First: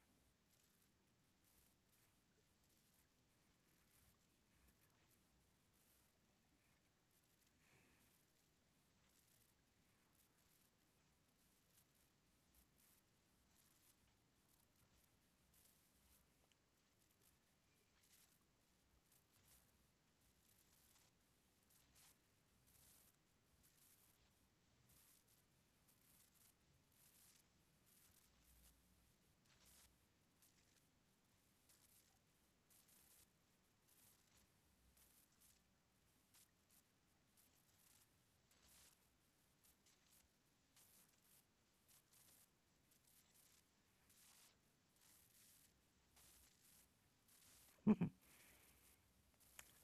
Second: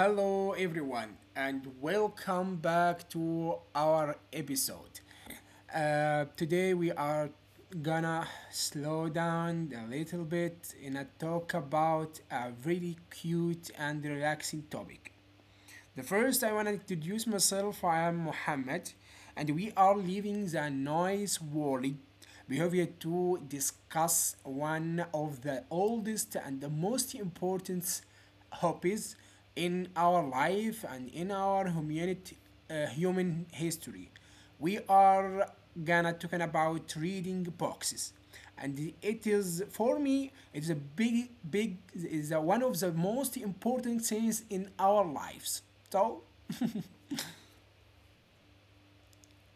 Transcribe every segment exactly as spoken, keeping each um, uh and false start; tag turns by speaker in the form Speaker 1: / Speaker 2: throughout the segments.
Speaker 1: Hello, everyone, and welcome back to our episode. Uh, today, we are gonna slow down a little bit and uh, talk about a really cute and relaxing topic. The first, I want to introduce myself. I am Muhammad, and we are leaving the noise world behavior to discuss one of the oldest and the most important hobbies in our life and in our humanity, uh, human history. We are gonna talking about reading boxes, and it is for me it's a big big is one of the most important things in our lives. So.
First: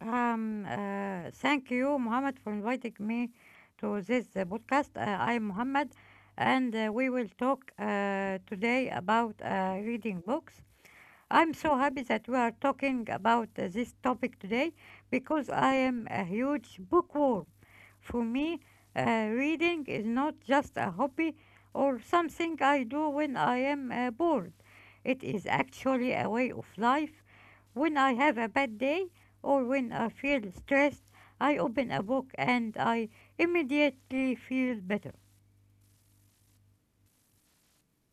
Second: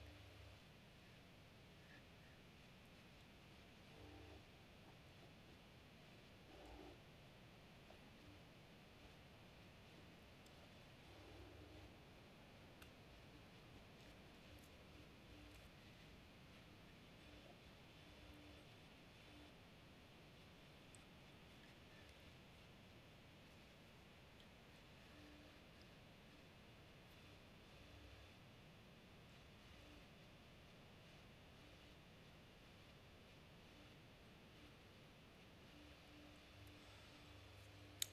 Speaker 2: Um, uh, thank you, Mohammed, for inviting me to this uh, podcast. Uh, I'm Mohammed, and uh, we will talk uh, today about uh, reading books. I'm so happy that we are talking about uh, this topic today because I am a huge bookworm. For me, uh, reading is not just a hobby or something I do when I am uh, bored. It is actually a way of life when I have a bad day or when I feel stressed, I open a book and I immediately feel better.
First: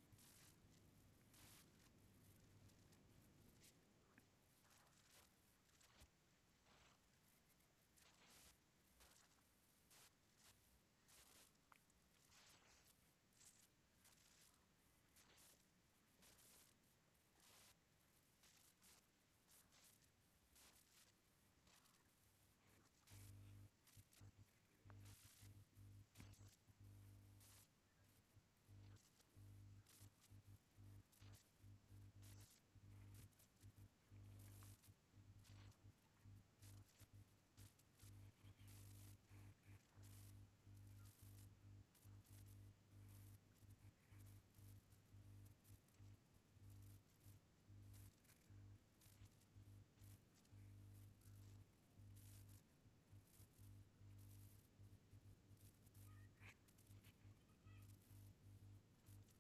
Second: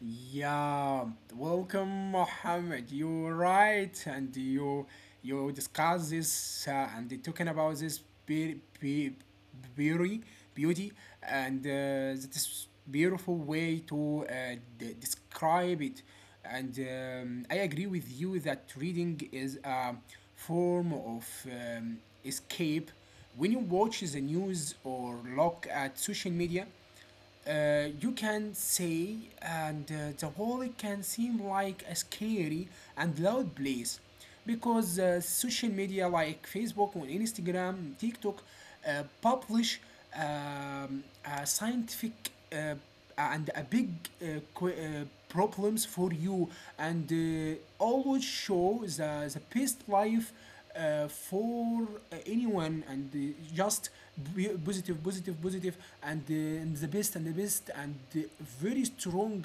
Speaker 1: Yeah, welcome, Mohammed. You're right, and you you discuss this, uh, and they talking about this be- be- beauty, beauty, and uh, this beautiful way to uh, de- describe it. And um, I agree with you that reading is a form of um, escape. When you watch the news or look at social media, uh, you can say, and uh, the whole can seem like a scary and loud place, because uh, social media like Facebook or Instagram, TikTok uh, publish um, a scientific, uh, and a big, uh, qu- uh, problems for you, and uh, always show the, the best life uh, for uh, anyone, and uh, just be positive, positive positive and, uh, and the best, and the best and uh, very strong,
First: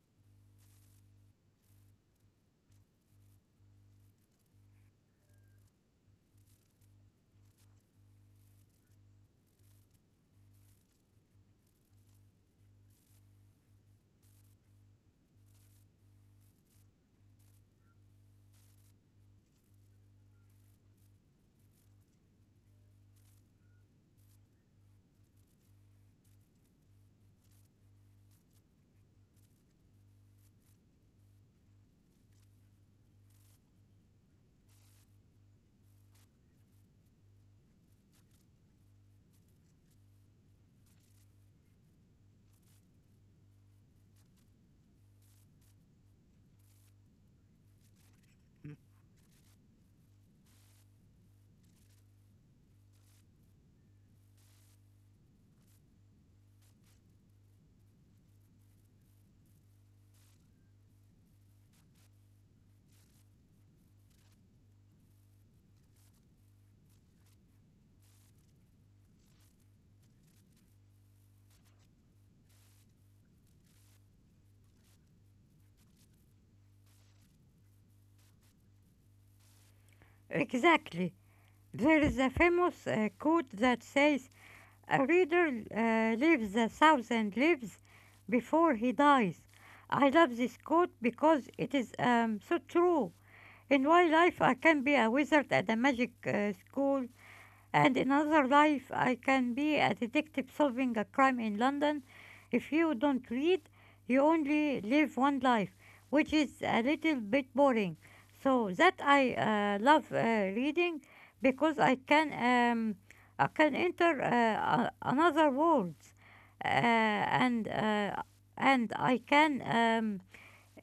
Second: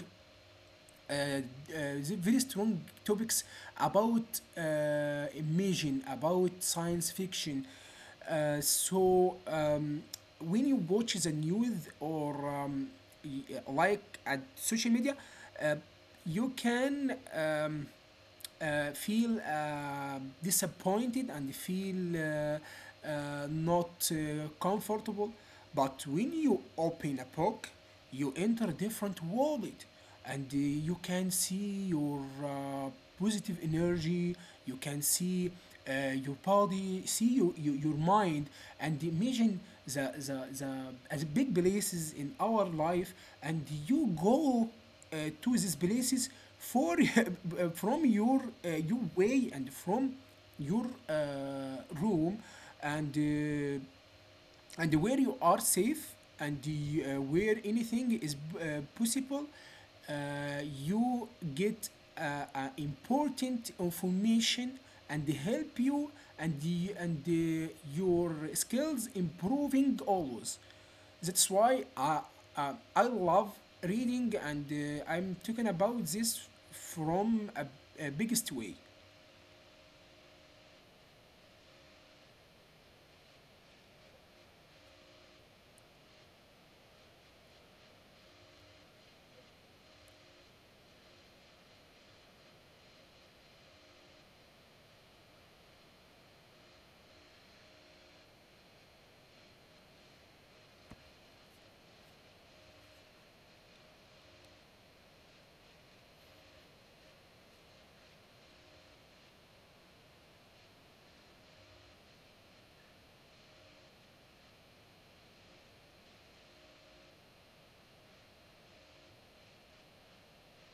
Speaker 1: uh, uh, the very strong topics about, uh, imagine about science fiction. Uh, so um, when you watch the news or um, y- like at social media, uh, you can, um, uh, feel uh, disappointed and feel uh, uh, not uh, comfortable. But when you open a book, you enter different world, and uh, you can see your uh, positive energy. You can see uh, your body, see your, your, your mind, and imagine the the, the as big places in our life, and you go uh, to these places for from your uh, your way, and from your uh, room, and uh, and where you are safe, and uh, where anything is uh, possible. uh, you get uh, uh, important information and help you and the, and the, your skills improving always. That's why I, uh, I love reading, and uh, I'm talking about this from a, a biggest way.
Speaker 2: Exactly. There is a famous uh, quote that says, a reader uh, lives a thousand lives before he dies. I love this quote because it is um, so true. In my life, I can be a wizard at a magic uh, school, and in another life, I can be a detective solving a crime in London. If you don't read, you only live one life, which is a little bit boring. So that I uh, love uh, reading because I can um, I can enter uh, a- another world, uh, and uh, and I can. Um,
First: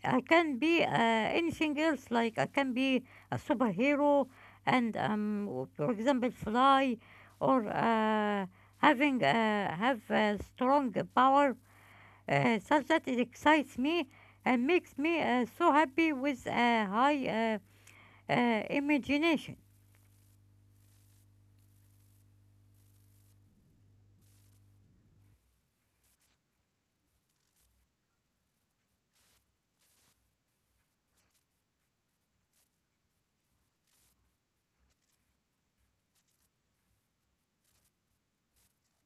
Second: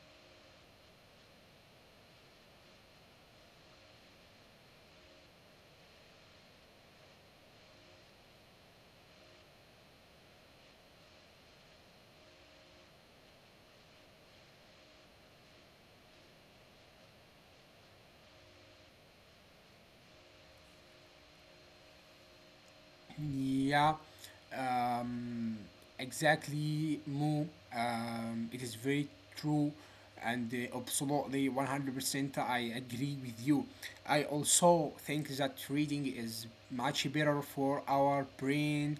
Speaker 2: I can be uh, anything else, like I can be a superhero and, um, w- for example, fly or uh, having uh, have a strong power uh, such that it excites me and makes me uh, so happy with a high uh, uh, imagination.
Speaker 1: Yeah, um, exactly, Mo. Um, it is very true, and uh, absolutely one hundred percent I agree with you. I also think that reading is much better for our brain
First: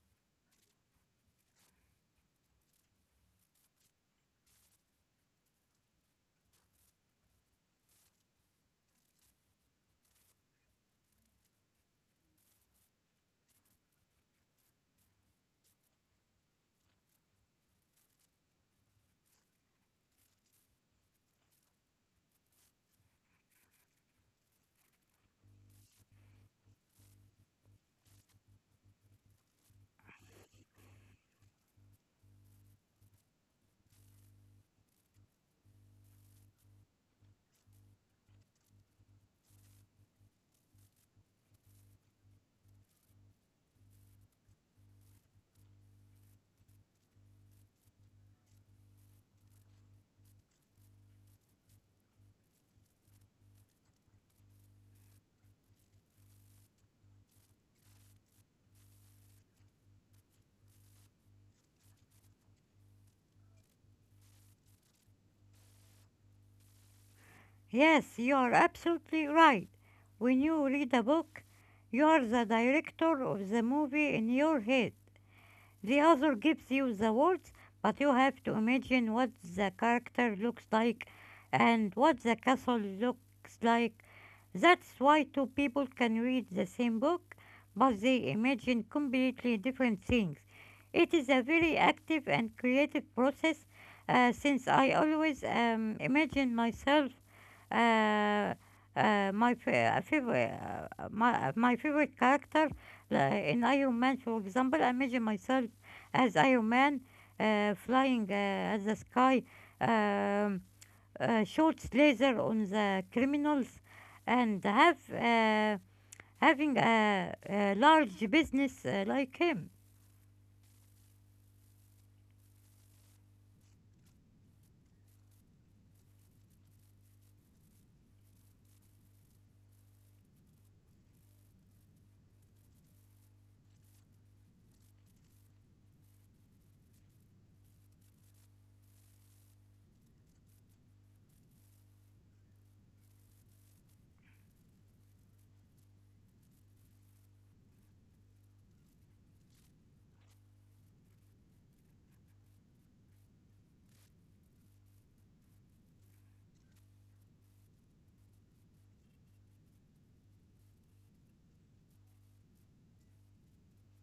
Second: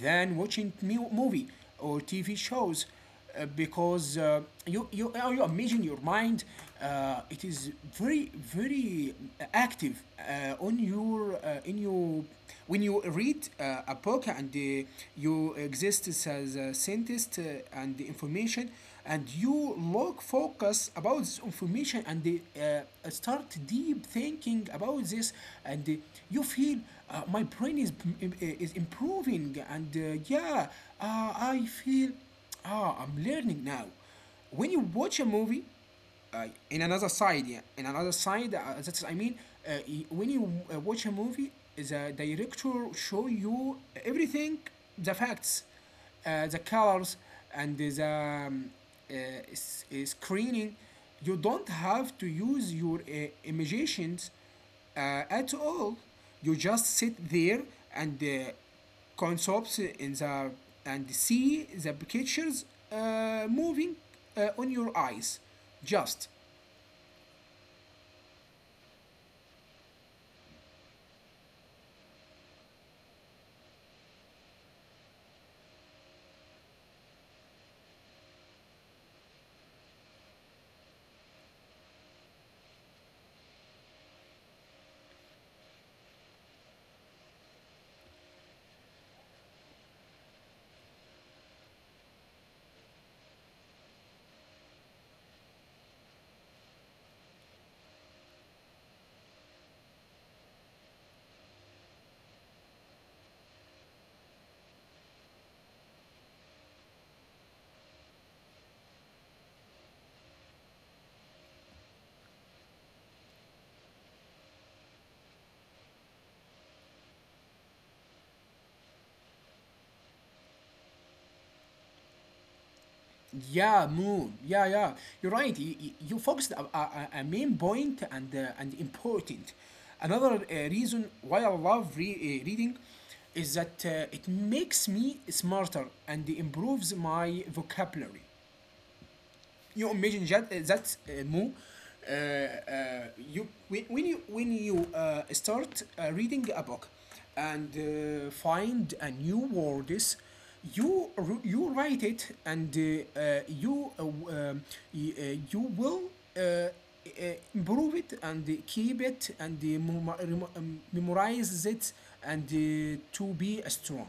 Speaker 1: than watching mu- movie or T V shows, uh, because uh, you you uh, you imagine your mind. Uh, it is very very active uh, on your uh, in your, when you read uh, a book, and uh, you exist as a scientist, uh, and the information, and you look focus about this information, and uh, start deep thinking about this, and uh, you feel, uh, my brain is, uh, is improving, and uh, yeah, uh, I feel, ah, I'm learning now. When you watch a movie, uh, in another side, yeah, in another side, uh, that's I mean, uh, when you uh, watch a movie, the director show you everything, the facts, uh, the colors, and the um, uh, s- uh, screening. You don't have to use your uh, imaginations uh, at all. You just sit there, and uh, concepts in the, and see the pictures uh, moving uh, on your eyes, just
Speaker 2: Yes, you are absolutely right. When you read a book, you are the director of the movie in your head. The author gives you the words, but you have to imagine what the character looks like and what the castle looks like. That's why two people can read the same book, but they imagine completely different things. It is a very active and creative process uh, since I always um, imagine myself uh, uh, my fa- uh, favorite, uh, uh, my, uh, my favorite character uh, in Iron Man, for example, I imagine myself as Iron Man uh, flying uh, at the sky, um, uh, shoots laser on the criminals, and have uh, having a, a large business uh, like him.
Speaker 1: yeah, move, yeah, yeah you're right. You, you you focused a, a, a main point, and uh, and important. Another uh, reason why I love re- uh, reading is that uh, it makes me smarter and improves my vocabulary. You imagine that uh, that uh, move. Uh, uh, you, when when you when you uh, start uh, reading a book and uh, find a new words, you you write it, and uh, uh, you uh, um, uh, you will, uh, uh, improve it and keep it, and uh, um, memorize it, and uh, to be strong.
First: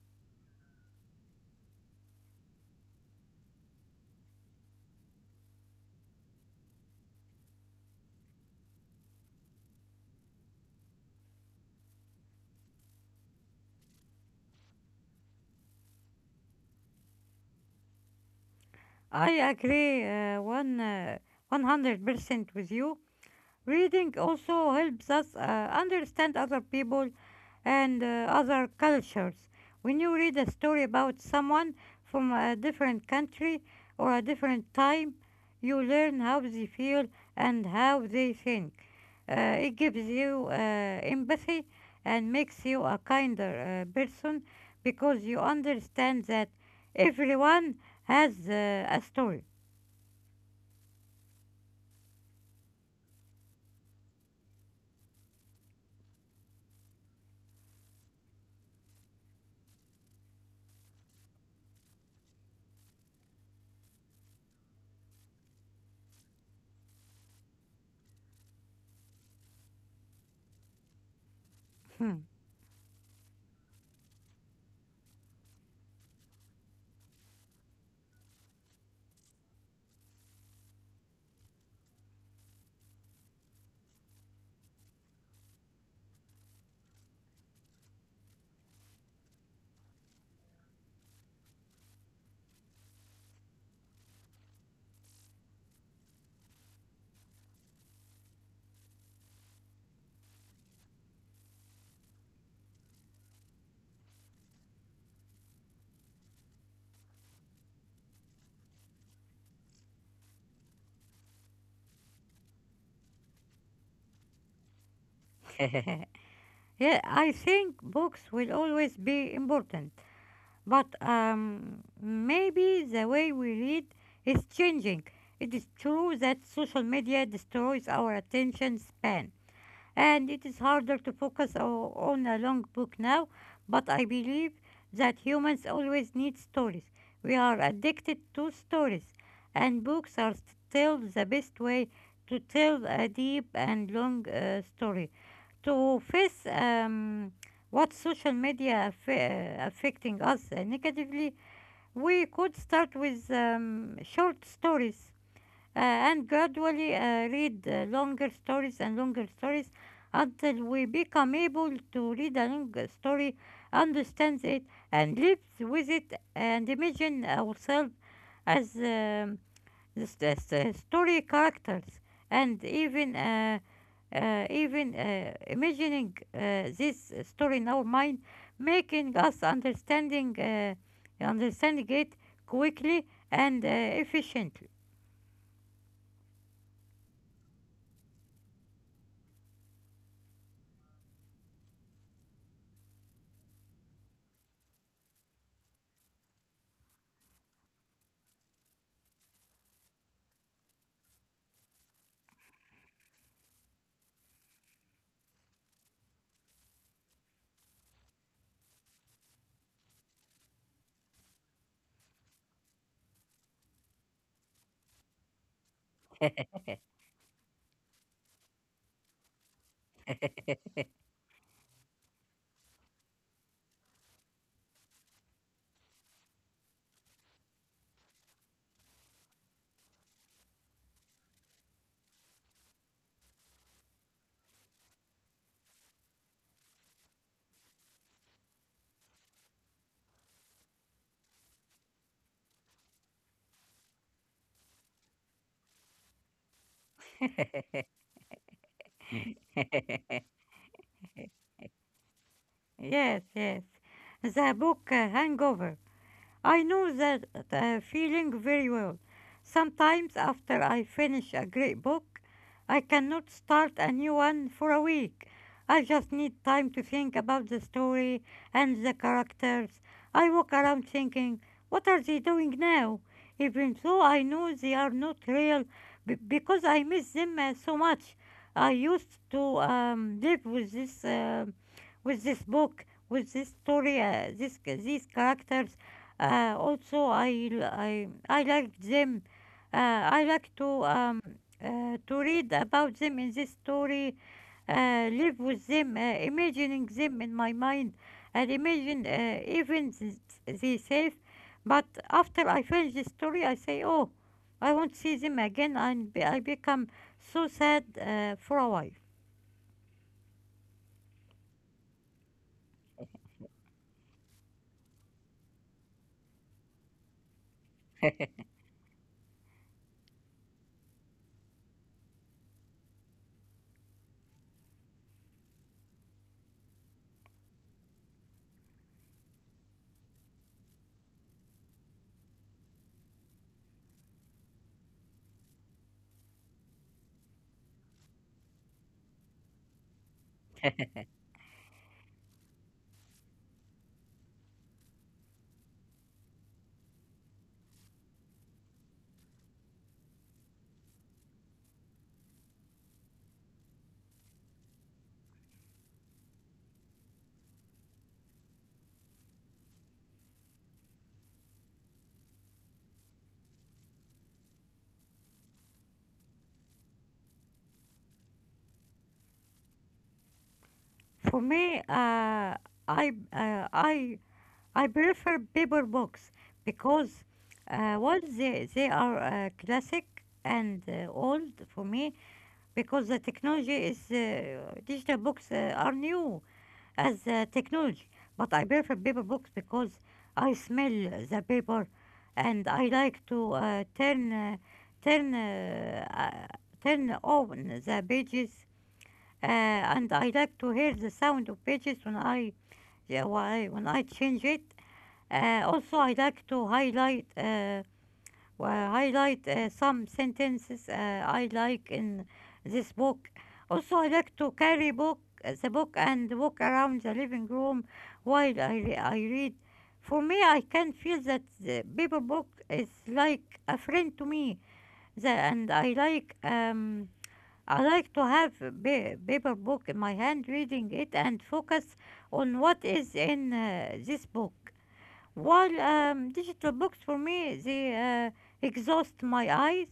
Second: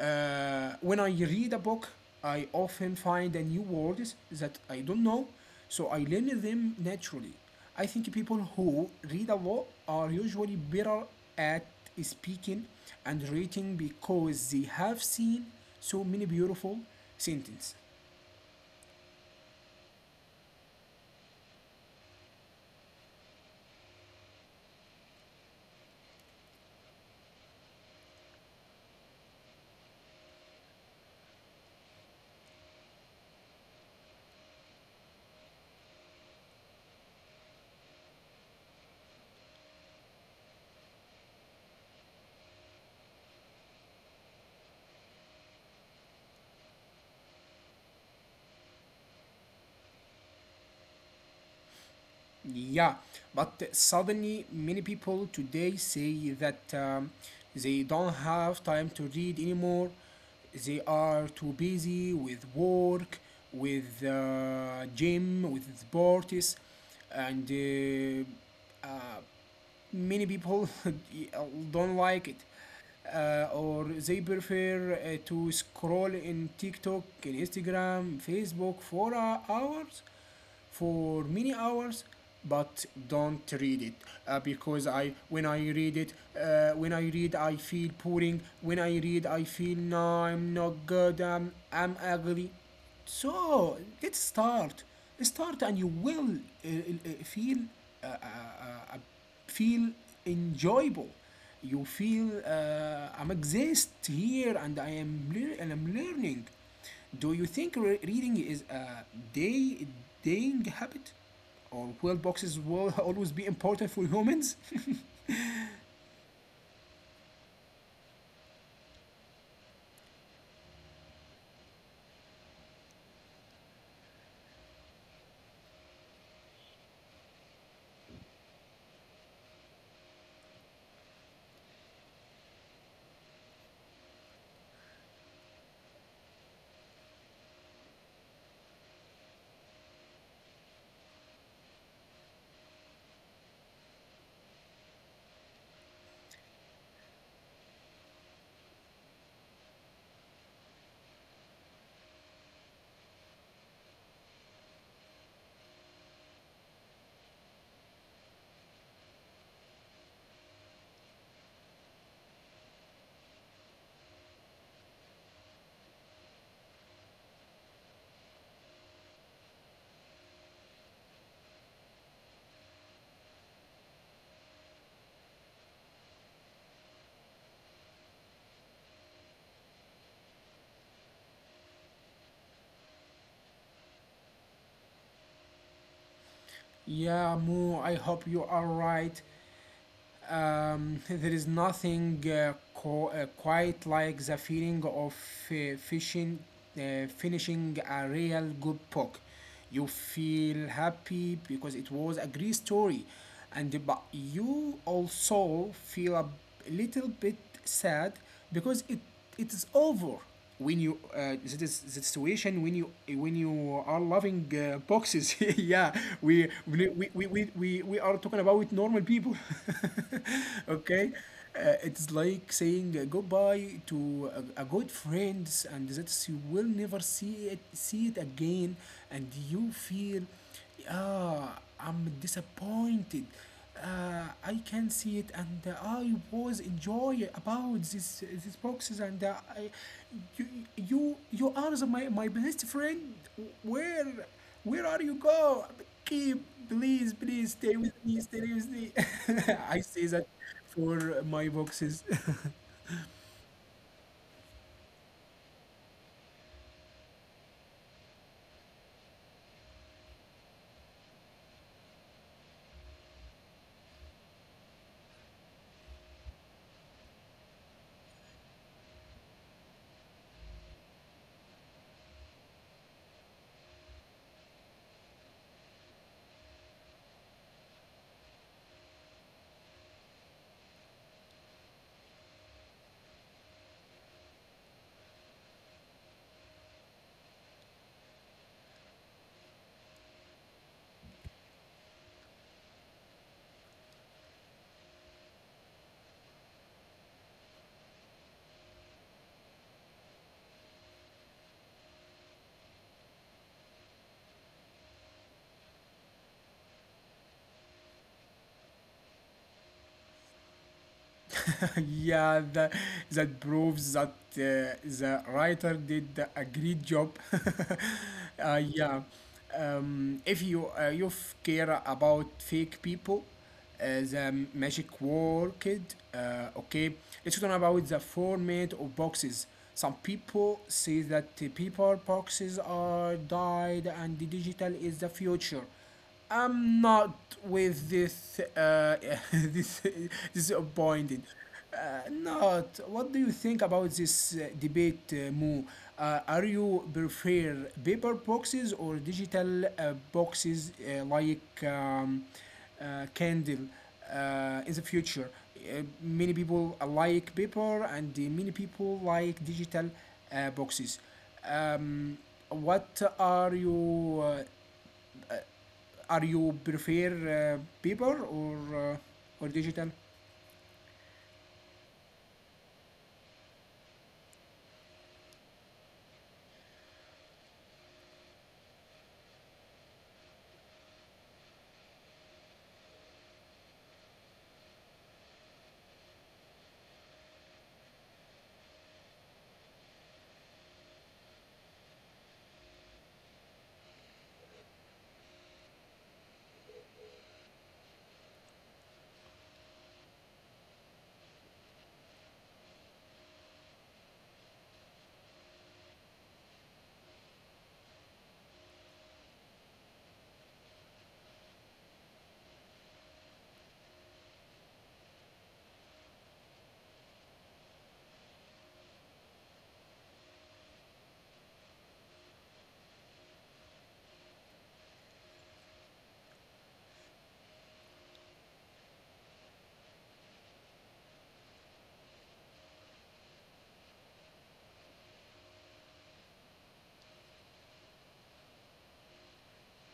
Speaker 1: uh, When I read a book, I often find a new words that I don't know, so I learn them naturally. I think people who read a lot are usually better at speaking and writing, because they have seen so many beautiful sentences.
Speaker 2: I agree uh, one uh, one hundred percent with you. Reading also helps us uh, understand other people and uh, other cultures. When you read a story about someone from a different country or a different time, you learn how they feel and how they think. Uh, it gives you uh, empathy and makes you a kinder uh, person because you understand that everyone has uh, a story.
Speaker 1: Yeah, but suddenly many people today say that um, they don't have time to read anymore. They are too busy with work, with uh, gym, with sports, and uh, uh, many people don't like it. Uh, or they prefer uh, to scroll in TikTok, in Instagram, Facebook for uh, hours, for many hours, but don't read it, uh, because I, when I read it, uh, when I read I feel boring, when I read I feel no, I'm not good, i'm, I'm ugly. So let's start, start and you will uh, uh, uh, feel, uh, uh, uh, feel enjoyable. You feel, uh, I'm exist here, and I am lear- and I'm learning. Do you think re- reading is a day daying habit, or will boxes will always be important for humans?
Speaker 2: Yeah, I think books will always be important, but um, maybe the way we read is changing. It is true that social media destroys our attention span, and it is harder to focus o- on a long book now, but I believe that humans always need stories. We are addicted to stories, and books are still the best way to tell a deep and long uh, story. To face um, what social media aff- uh, affecting us uh, negatively, we could start with um, short stories uh, and gradually uh, read uh, longer stories and longer stories until we become able to read a long story, understand it, and live with it, and imagine ourselves as um, yes, that's uh, story characters, and even uh, uh, even uh, imagining uh, this story in our mind, making us understanding uh, understanding it quickly and uh, efficiently.
Speaker 1: Yeah, Mo, I hope you are right. Um, there is nothing uh, co- uh, quite like the feeling of uh, fishing, uh, finishing a real good book. You feel happy because it was a great story, and but you also feel a little bit sad because it it is over, when you, uh, this is the situation when you when you are loving uh, boxes. Yeah, we we, we we we we are talking about normal people. Okay, uh, it's like saying uh, goodbye to a, a good friends, and that you will never see it see it again, and you feel, yeah, I'm disappointed. Uh, I can see it, and uh, I was enjoy about this these boxes, and uh, I, you, you you are the, my my best friend. Where where are you go? Keep, please, please stay with me, stay with me. I say that for my boxes.
Speaker 2: Yes, yes. The book uh, Hangover, I know that uh, feeling very well. Sometimes, after I finish a great book, I cannot start a new one for a week. I just need time to think about the story and the characters. I walk around thinking, what are they doing now? Even though I know they are not real, b- because I miss them uh, so much. I used to um, live with this, um with this book, with this story, uh, this, these characters. Uh, also, I, l- I, I like them. Uh, I like to um, uh, to read about them in this story, uh, live with them, uh, imagining them in my mind, and imagine uh, even th- they safe. But after I finish the story, I say, oh, I won't see them again, and be- I become so sad uh, for a while.
Speaker 1: Yeah, that, that proves that uh, the writer did a great job. Uh, yeah, um, if you uh, you f- care about fake people, uh, the magic worked. Uh, okay, let's talk about the format of boxes. Some people say that the paper boxes are died and the digital is the future. I'm not with this. Uh, this disappointed. Uh, not. What do you think about this uh, debate, uh, Mo? Uh, are you prefer paper boxes or digital uh, boxes, uh, like um, uh, Candle uh, in the future? Uh, many people like paper, and uh, many people like digital uh, boxes. Um, what are you, uh, are you prefer uh, paper, or uh, or digital?
Speaker 2: For me, uh, I uh, I I prefer paper books because uh, one, they they are uh, classic and uh, old for me because the technology is uh, digital books uh, are new as uh, technology. But I prefer paper books because I smell the paper and I like to uh, turn uh, turn uh, uh, turn on the pages uh, and I like to hear the sound of pages when I, yeah, why, when I change it. Uh, also, I like to highlight uh, well, highlight uh, some sentences uh, I like in this book. Also, I like to carry book the book and walk around the living room while I, re- I read. For me, I can feel that the paper book is like a friend to me, the, and I like um, I like to have a paper book in my hand, reading it and focus on what is in uh, this book. While um, digital books for me, they uh, exhaust my eyes,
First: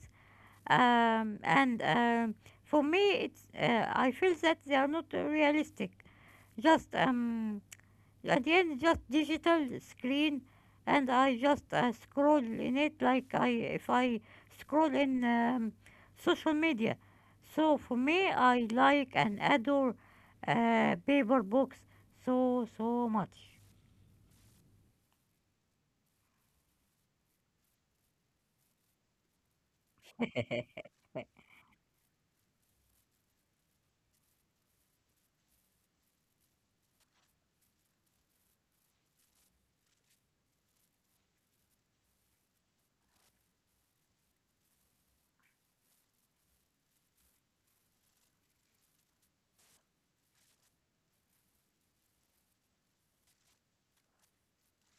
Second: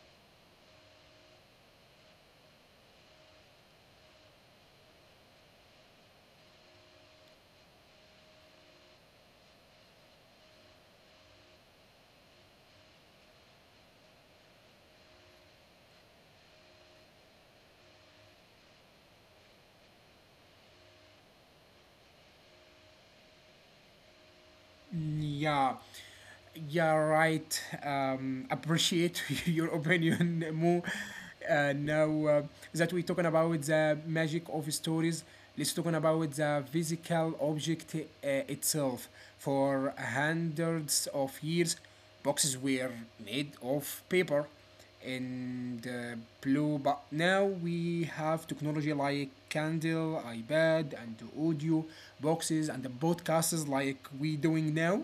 Speaker 2: um, and um, for me, it's uh, I feel that they are not realistic. Just um, at the end, just digital screen, and I just uh, scroll in it like I, if I scroll in um, social media. So for me, I like and adore uh, paper books so so much.
Speaker 1: Yeah, yeah, right. Um, appreciate your opinion, Mo. Uh, now uh, that we're talking about the magic of stories, let's talk about the physical object uh, itself. For hundreds of years, boxes were made of paper. In uh, blue, but now we have technology like Kindle, ipad, and audio boxes, and the podcasts like we doing now.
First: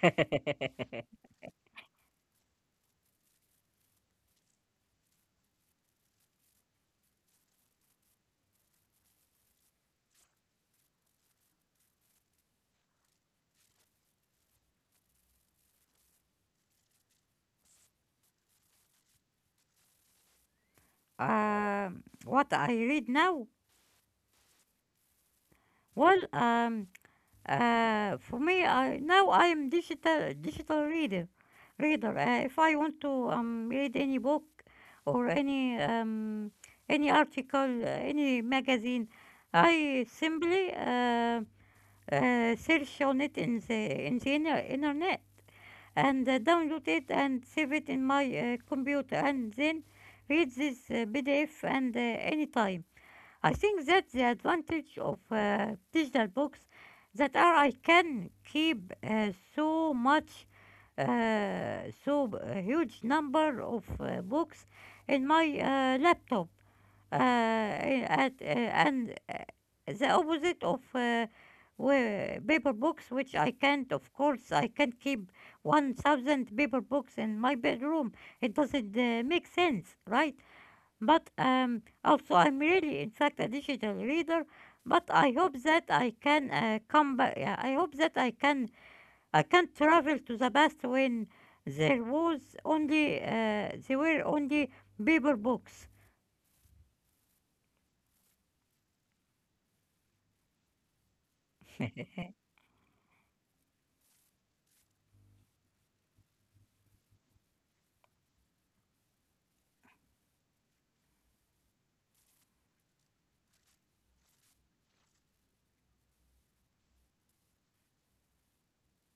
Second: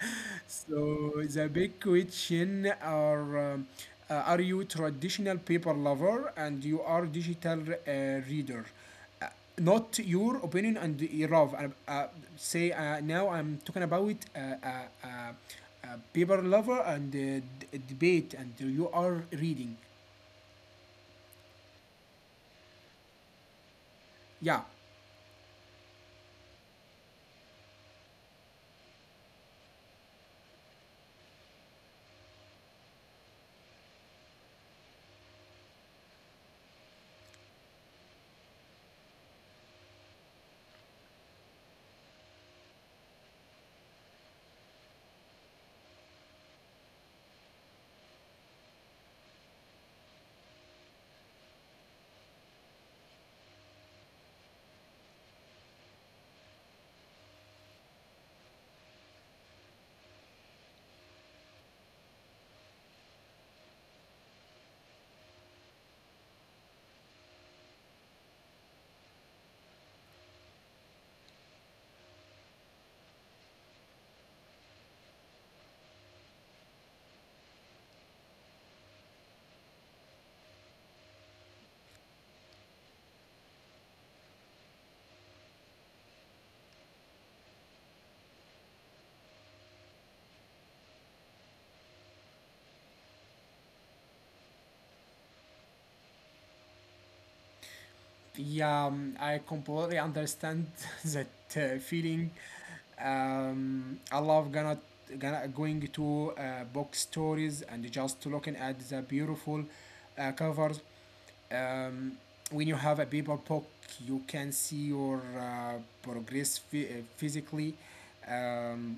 Speaker 1: So the big question are, um, uh, are you traditional paper lover, and you are digital uh, reader, uh, not your opinion and love. Uh, uh, say, uh, now I'm talking about, uh, uh, uh, uh, paper lover, and uh, debate, and you are reading.
Speaker 2: Um, what I read now?
Speaker 1: Yeah,
Speaker 2: Well, um, uh, for me, I now I am digital digital reader. Reader. Uh, if I want to um, read any book or any um, any article, uh, any magazine, I simply uh, uh, search on it in the in the inter- internet and uh, download it and save it in my uh, computer and then read this uh, P D F and uh, anytime. I think that's the advantage of uh, digital books, that are I can keep uh, so much, uh, so b- a huge number of uh, books in my uh, laptop, uh, at, uh, and uh, the opposite of uh, where paper books, which I can't. Of course, I can't keep one thousand paper books in my bedroom. It doesn't uh, make sense, right? But um, also, I'm really, in fact, a digital reader. But I hope that I can uh, come back. Yeah, I hope that I can I can travel to the past when there was only uh, there were only paper books.
Speaker 1: yeah, um, I completely understand that uh, feeling. Um, I love gonna gonna going to uh, book stories, and just looking at the beautiful uh, covers. um, when you have a paper book, you can see your uh, progress uh, physically. um,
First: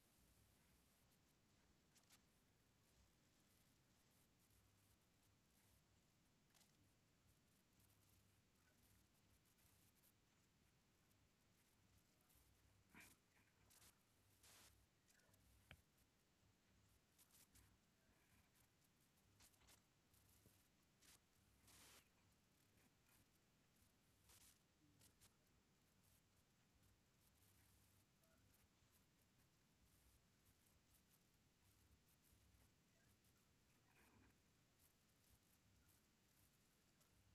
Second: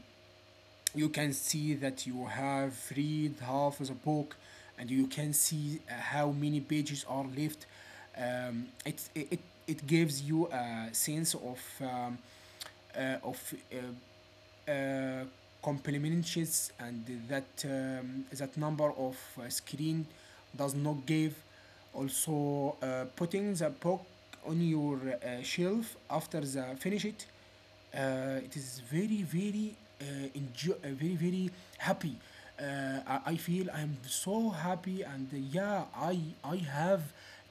Speaker 1: you can see that you have read half of the book, and you can see uh, how many pages are left. um, it, it, it gives you a sense of, um, uh, of uh, uh, complementations, and that, um, that number of uh, screen does not give. Also, uh, putting the book on your uh, shelf after the finish it, uh, it is very very uh, enjoy, uh, very very happy. uh, I- I feel I'm so happy, and uh, yeah, I I have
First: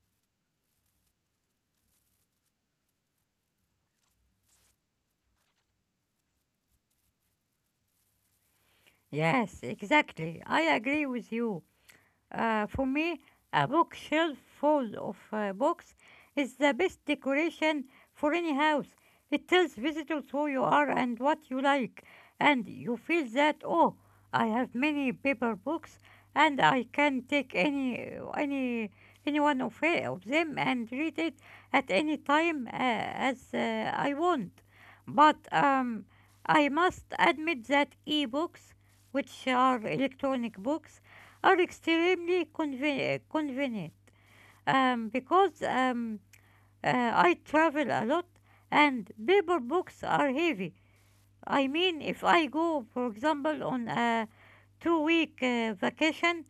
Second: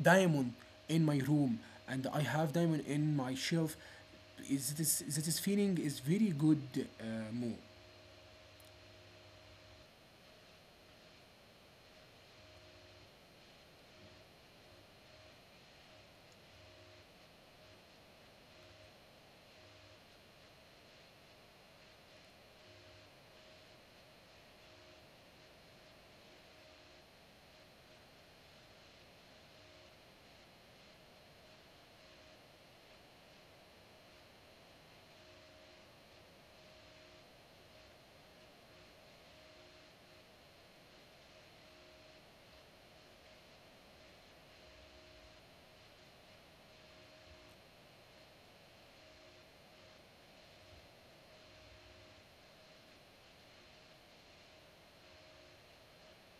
Speaker 1: diamond in my room, and I have diamond in my shelf. Is this this feeling is very good uh, mood.
Speaker 2: Yes, exactly. I agree with you. Uh, for me, a bookshelf full of uh, books is the best decoration for any house. It tells visitors who you are and what you like, and you feel that oh, I have many paper books, and I can take any any any one of, it, of them and read it at any time uh, as uh, I want. But um, I must admit that ebooks, which are electronic books, are extremely conven- convenient um, because um, uh, I travel a lot and paper books are heavy. I mean, if I go, for example, on a two week uh, vacation,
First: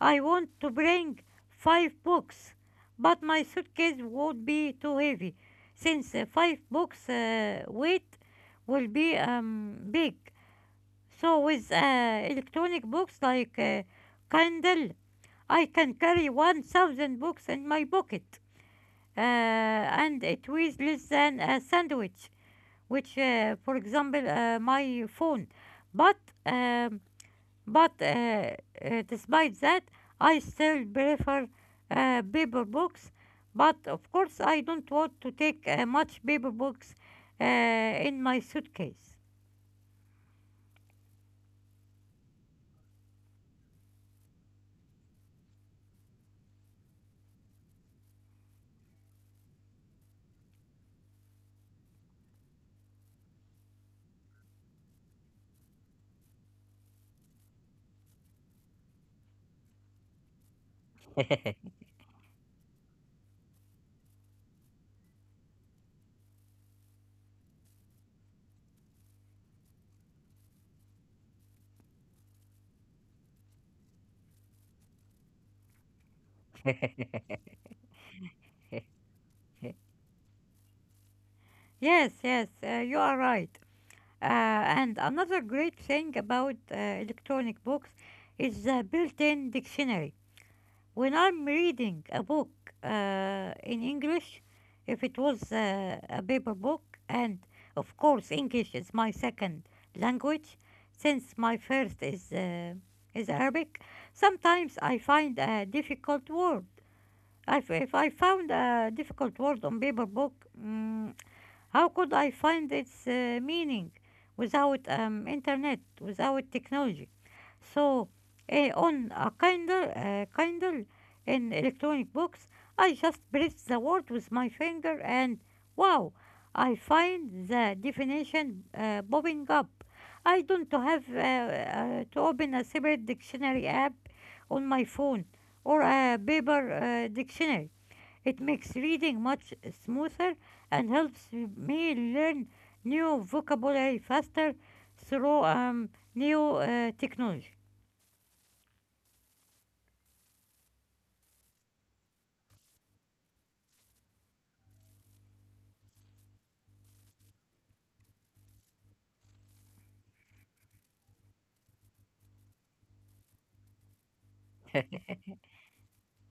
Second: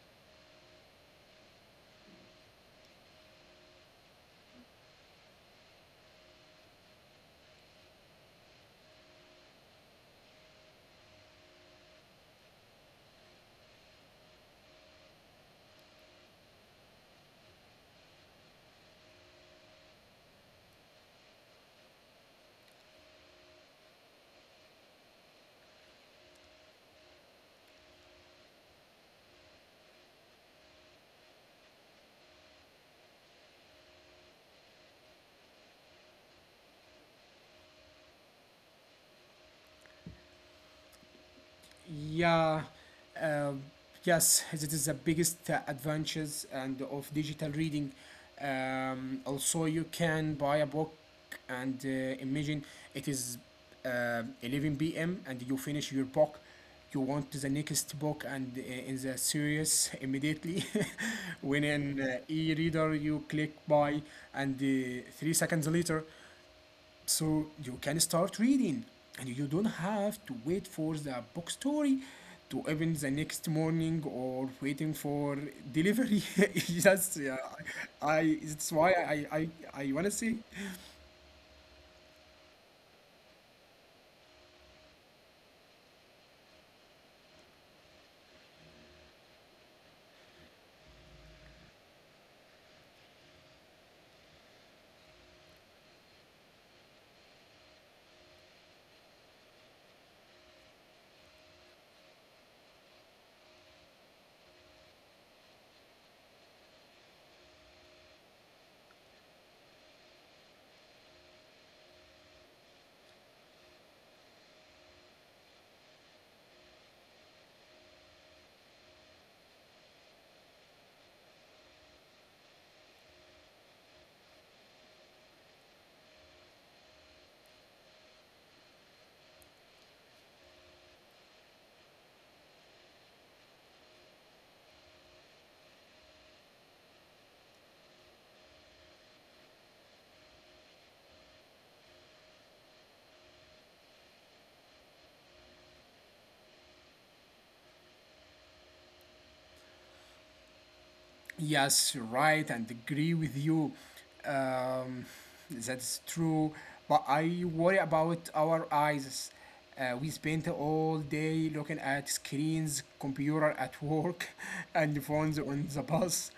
Speaker 2: I want to bring five books, but my suitcase would be too heavy since uh, five books uh, weight will be um, big. So with uh, electronic books like uh, Kindle, I can carry one thousand books in my pocket uh, and it weighs less than a sandwich, which, uh, for example, uh, my phone. But um, but uh, uh, despite that, I still prefer uh, paper books. But of course, I don't want to take uh, much paper books uh, in my suitcase.
Speaker 1: Yeah, uh, yes, it is the biggest uh, advantages and of digital reading. Um, also, you can buy a book, and uh, imagine it is, uh, eleven p m and you finish your book. You want the next book, and uh, in the series immediately. When an uh, e-reader, you click buy, and uh, three seconds later, so you can start reading, and you don't have to wait for the book story to open the next morning, or waiting for delivery. Yes, yeah, I that's why I I I want to say.
Speaker 2: Yes, yes, uh, you are right. Uh, and another great thing about uh, electronic books is the built in dictionary. When I'm reading a book uh, in English, if it was uh, a paper book, and of course, English is my second language since my first is, uh, is Arabic, sometimes I find a difficult word. If, if I found a difficult word on paper book, mm, how could I find its uh, meaning without um, internet, without technology? So, uh, on a Kindle, uh, Kindle, in electronic books, I just press the word with my finger, and wow, I find the definition uh, popping up. I don't have uh, uh, to open a separate dictionary app on my phone or a paper uh, dictionary. It makes reading much smoother and helps me learn new vocabulary faster through um, new uh, technology.
Speaker 1: Yes, you're right, and agree with you. Um, that's true, but I worry about our eyes. Uh, we spend all day looking at screens, computer at work, and phones on the bus,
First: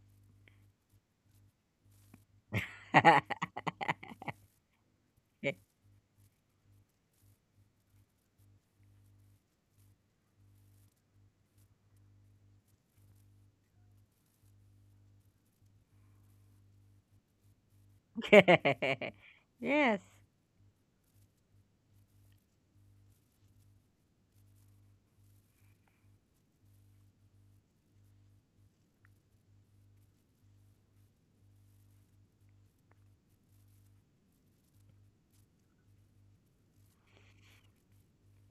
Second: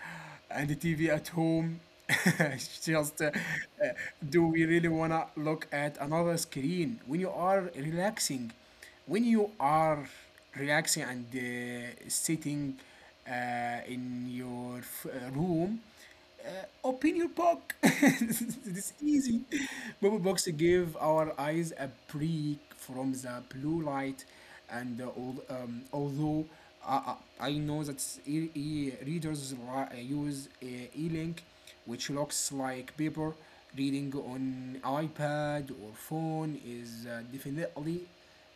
Speaker 1: and the T V at home. It's Just uh, uh, do we really wanna look at another screen when you are relaxing? when you are relaxing and uh, sitting uh, in your uh, room, uh, open your book. It's easy.
Speaker 2: Yes,
Speaker 1: Mobile books give our eyes a break from the blue light, and uh, al- um, although I, I I know that e- e- readers li- uh, use uh, e-link, which looks like paper. Reading on iPad or phone is uh, definitely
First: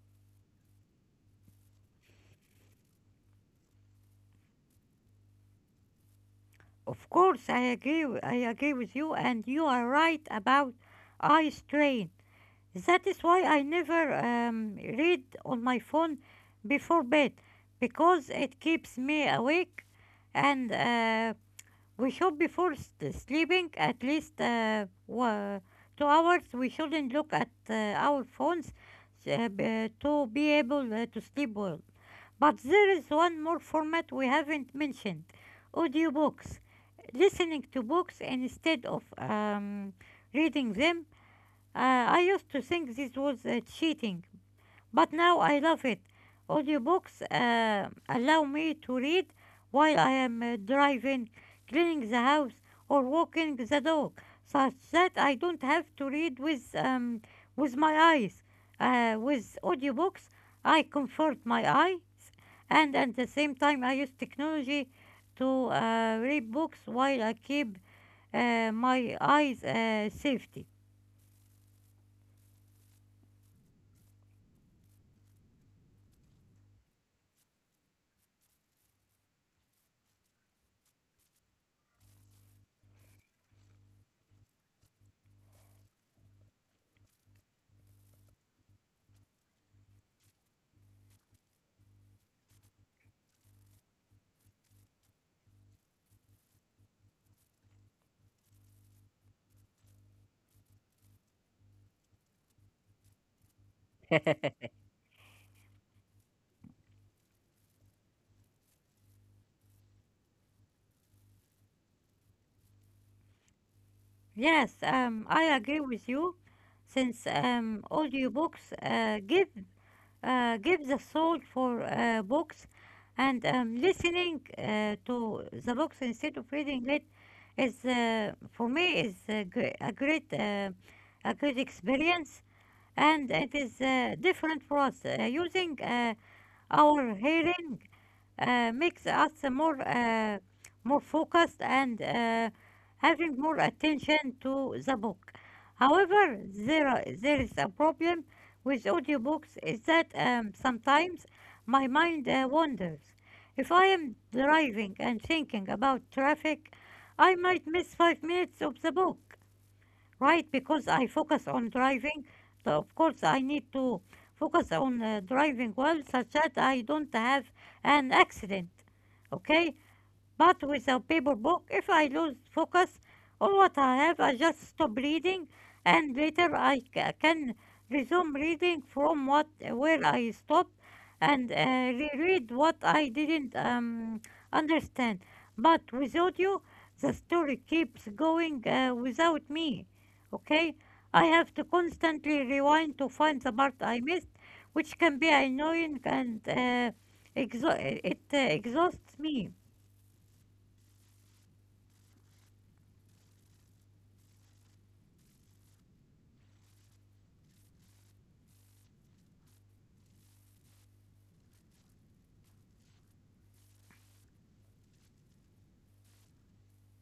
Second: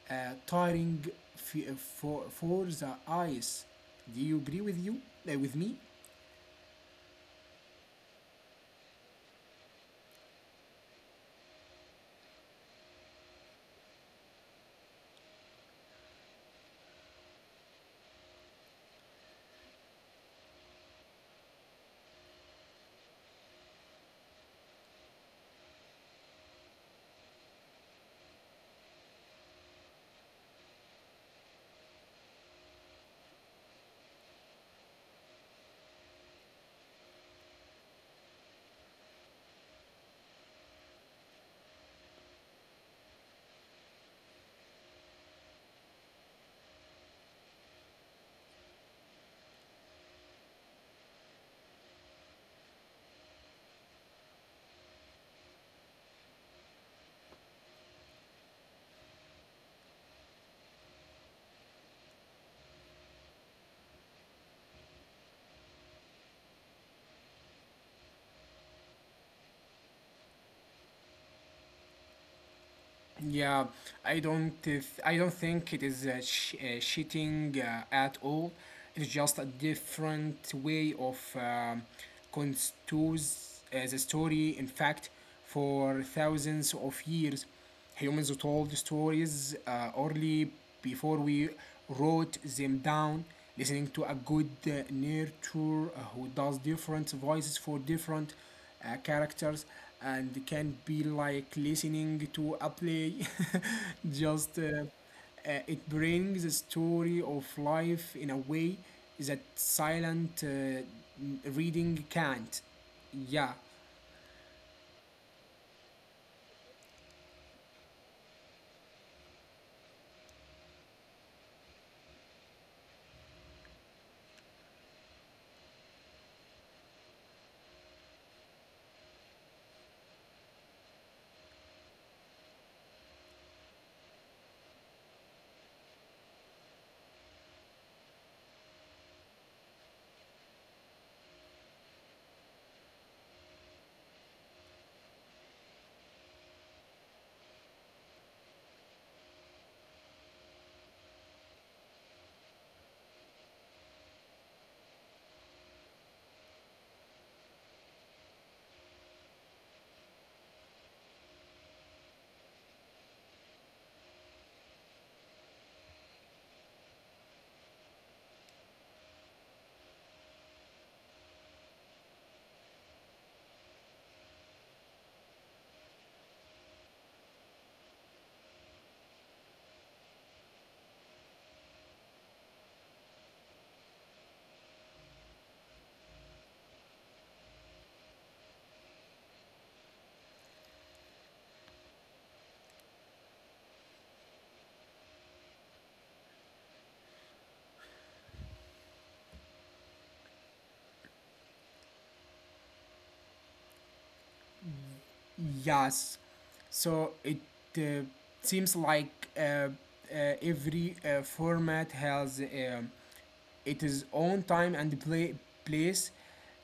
Speaker 1: uh, tiring f- uh, for for the eyes. Do you agree with you uh, with me?
Speaker 2: of course, I agree. w- I agree with you, and you are right about eye strain. That is why I never um, read on my phone before bed because it keeps me awake and uh, we should be forced sleeping at least uh, wa- two hours. We shouldn't look at uh, our phones uh, b- to be able uh, to sleep well. But there is one more format we haven't mentioned audiobooks. Listening to books instead of um, reading them. Uh, I used to think this was uh, cheating, but now I love it. Audiobooks uh, allow me to read while I am uh, driving, cleaning the house, or walking the dog, such that I don't have to read with, um, with my eyes. Uh, with audiobooks, I comfort my eyes, and at the same time, I use technology to uh, read books while I keep uh, my eyes uh, safety.
Speaker 1: Yeah, I don't. th- I don't think it is uh, sh- uh, cheating uh, at all. It's just a different way of um, constitutes uh, the story. In fact, for thousands of years, humans told stories uh, early before we wrote them down. Listening to a good uh, narrator uh, who does different voices for different uh, characters and can be like listening to a play just uh, uh, it brings a story of life in a way that silent uh, reading can't. Yeah,
Speaker 2: Yes, um, I agree with you. Since um, audiobooks uh, give uh, give the soul for uh, books, and um, listening uh, to the books instead of reading it is uh, for me is a, gre- a great uh, a great experience, and it is uh, different for us uh, using uh, our hearing uh, makes us more uh, more focused and uh, having more attention to the book. However, there are- there is a problem with audiobooks is that um, sometimes my mind uh, wanders. If I am driving and thinking about traffic, I might miss five minutes of the book, right? Because I focus on driving, so of course I need to focus on uh, driving well, such that I don't have an accident. Okay, but with a paper book, if I lose focus on what I have, I just stop reading and later I ca- can resume reading from what where I stopped and uh, reread what I didn't um, understand. But with audio, the story keeps going uh, without me. Okay? I have to constantly rewind to find the part I missed, which can be annoying and uh, exha- it uh, exhausts me.
Speaker 1: yes, so it uh, seems like uh, uh, every uh, format has um, It is on time and play, place.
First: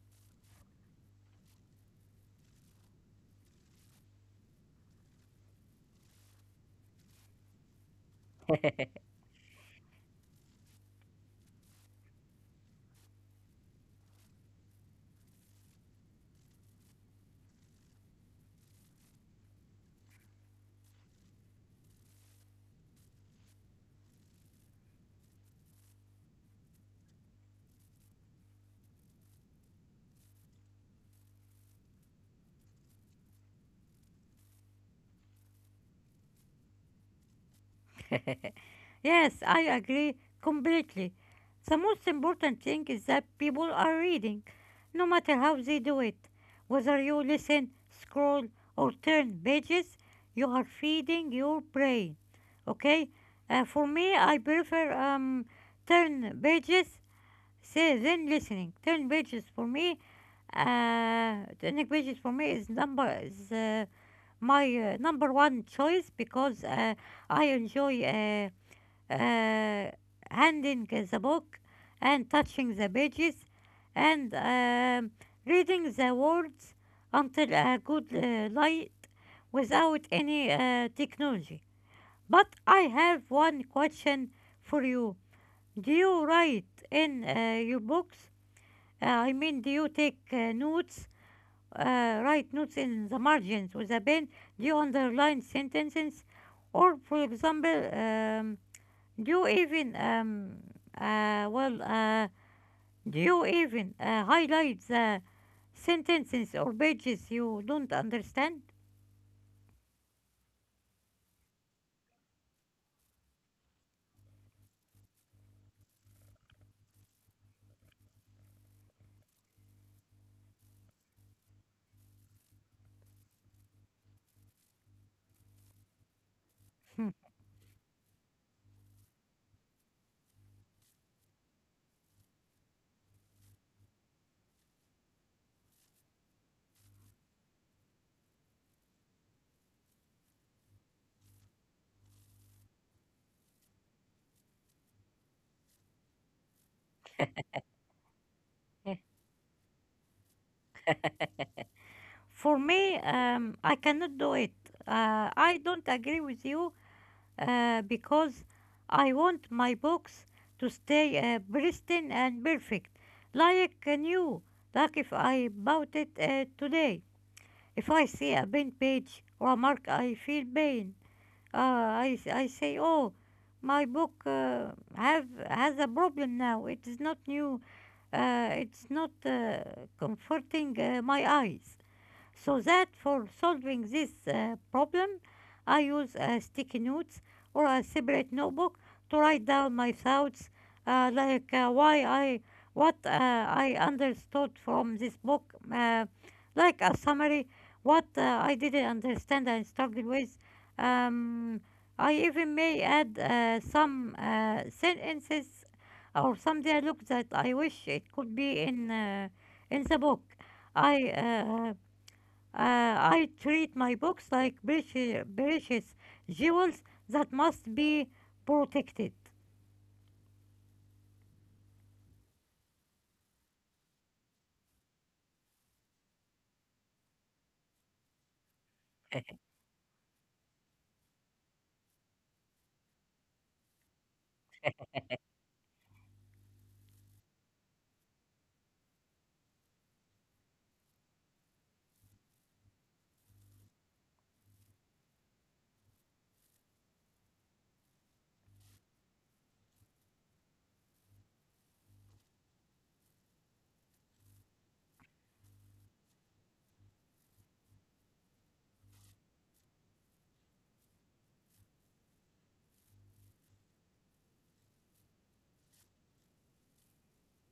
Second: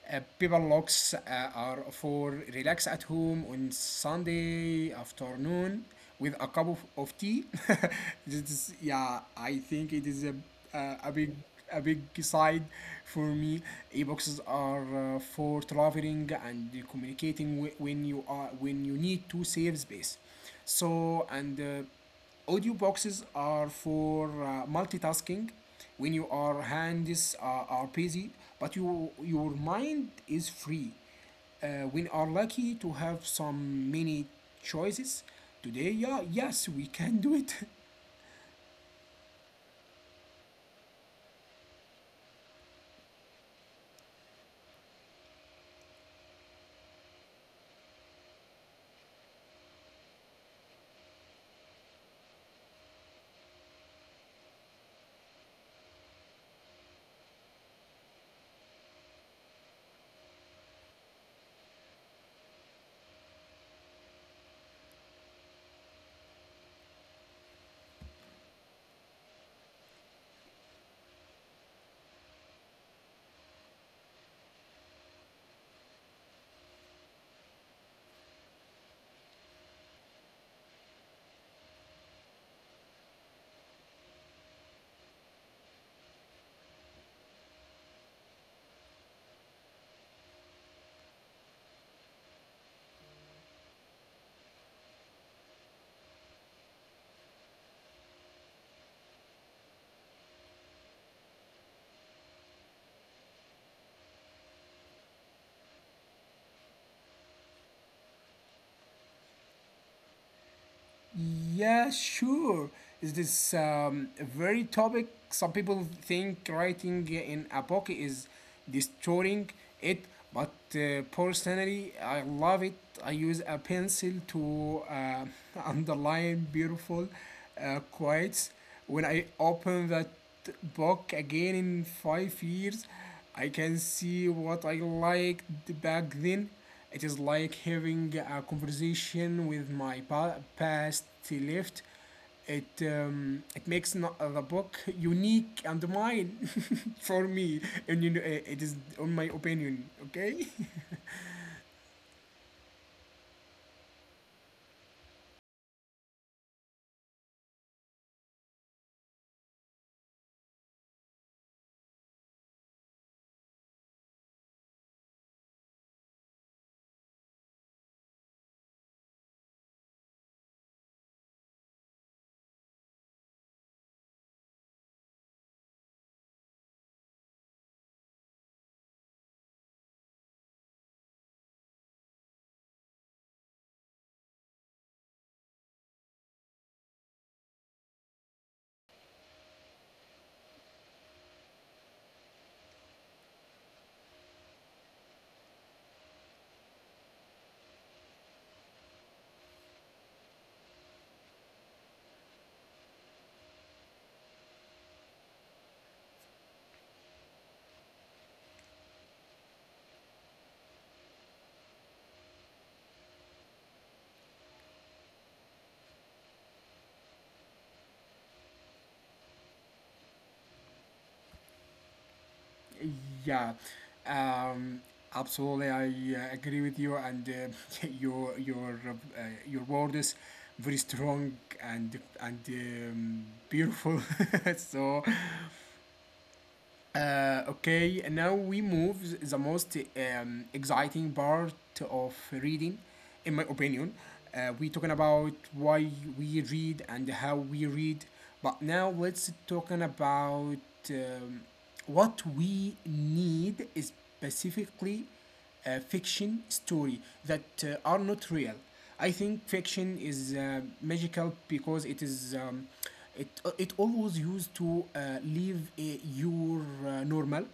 Speaker 1: Uh, people locks uh, are for relax at home on Sunday afternoon with a cup of, of tea. This is, yeah, I think it is a, a, a big, a big side for me. E-boxes are uh, for traveling and communicating whe- when you are when you need to save space. So and uh, Audio boxes are for uh, multitasking when you are hands uh, are busy, but you, your mind is free. Uh, we are lucky to have some many choices today. Yeah, yes, we can do it.
Speaker 2: Yes, I agree completely. The most important thing is that people are reading, no matter how they do it. Whether you listen, scroll, or turn pages, you are feeding your brain. Okay? Uh, for me, I prefer um, turn pages, say then listening. Turn pages for me, uh, turning pages for me is number is uh, my uh, number one choice because uh, I enjoy. Uh, uh, handing the book and touching the pages and um, reading the words until a good uh, light without any uh, technology. But I have one question for you. Do you write in uh, your books? Uh, I mean, do you take uh, notes, uh, write notes in the margins with a pen? Do you underline sentences? Or, for example, um, do you even um uh well uh do you even uh, highlight the sentences or pages you don't understand?
Speaker 1: Yeah, sure. Is this um, very topic? Some people think writing in a book is destroying it, but uh, personally, I love it. I use a pencil to uh, underline beautiful uh, quotes. When I open that book again in five years, I can see what I liked back then. It is like having a conversation with my pa- past left. It um, it makes no- the book unique and mine for me. And you know, uh, it is on my opinion. Okay,
Speaker 2: For me, um, I cannot do it. Uh, I don't agree with you uh, because I want my books to stay uh, pristine and perfect, like uh, new. Like if I bought it uh, today, if I see a bent page or a mark, I feel pain. Ah, I, s- I say, oh, my book uh, have has a problem now. It is not new. Uh, it's not uh, comforting uh, my eyes. So that for solving this uh, problem, I use uh, sticky notes or a separate notebook to write down my thoughts, uh, like uh, why I, what uh, I understood from this book, uh, like a summary, what uh, I didn't understand and struggled with. Um, I even may add uh, some uh, sentences or some dialogue that I wish it could be in uh, in the book. I uh, uh, I treat my books like precious, precious jewels that must be protected.
Speaker 1: yeah, um, absolutely. I uh, agree with you, and uh, your your uh, your word is very strong and and um, beautiful. So Uh, okay, and now we move the most um, exciting part of reading, in my opinion. Uh, we talking about why we read and how we read, but now let's talking about um, what we need specifically uh, fiction story that uh, are not real. I think fiction is uh, magical because it is um, it uh, it always used to uh, leave uh, your uh, normal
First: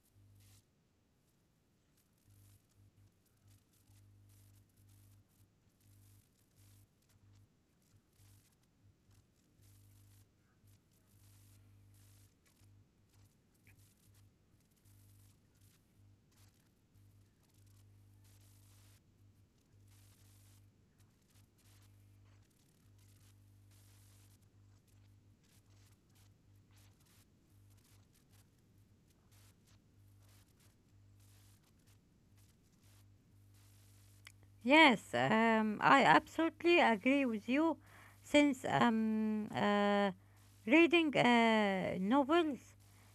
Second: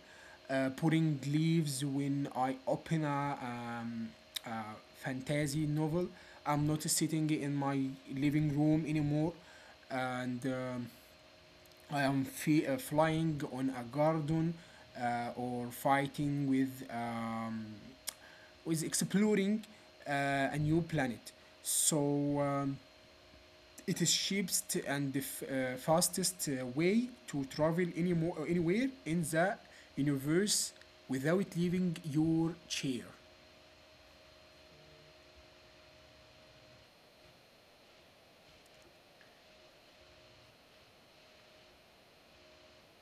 Speaker 1: uh, putting leaves when I open a um, uh, fantasy novel. I'm not sitting in my living room anymore, and um, I am fe- uh, flying on a garden uh, or fighting with. Um, is exploring uh, a new planet. So um, it is cheapest and the f- uh, fastest uh, way to travel any more anywhere in the universe without leaving your chair.
Speaker 2: Yes, um, I absolutely agree with you. Since um, uh, reading uh, novels,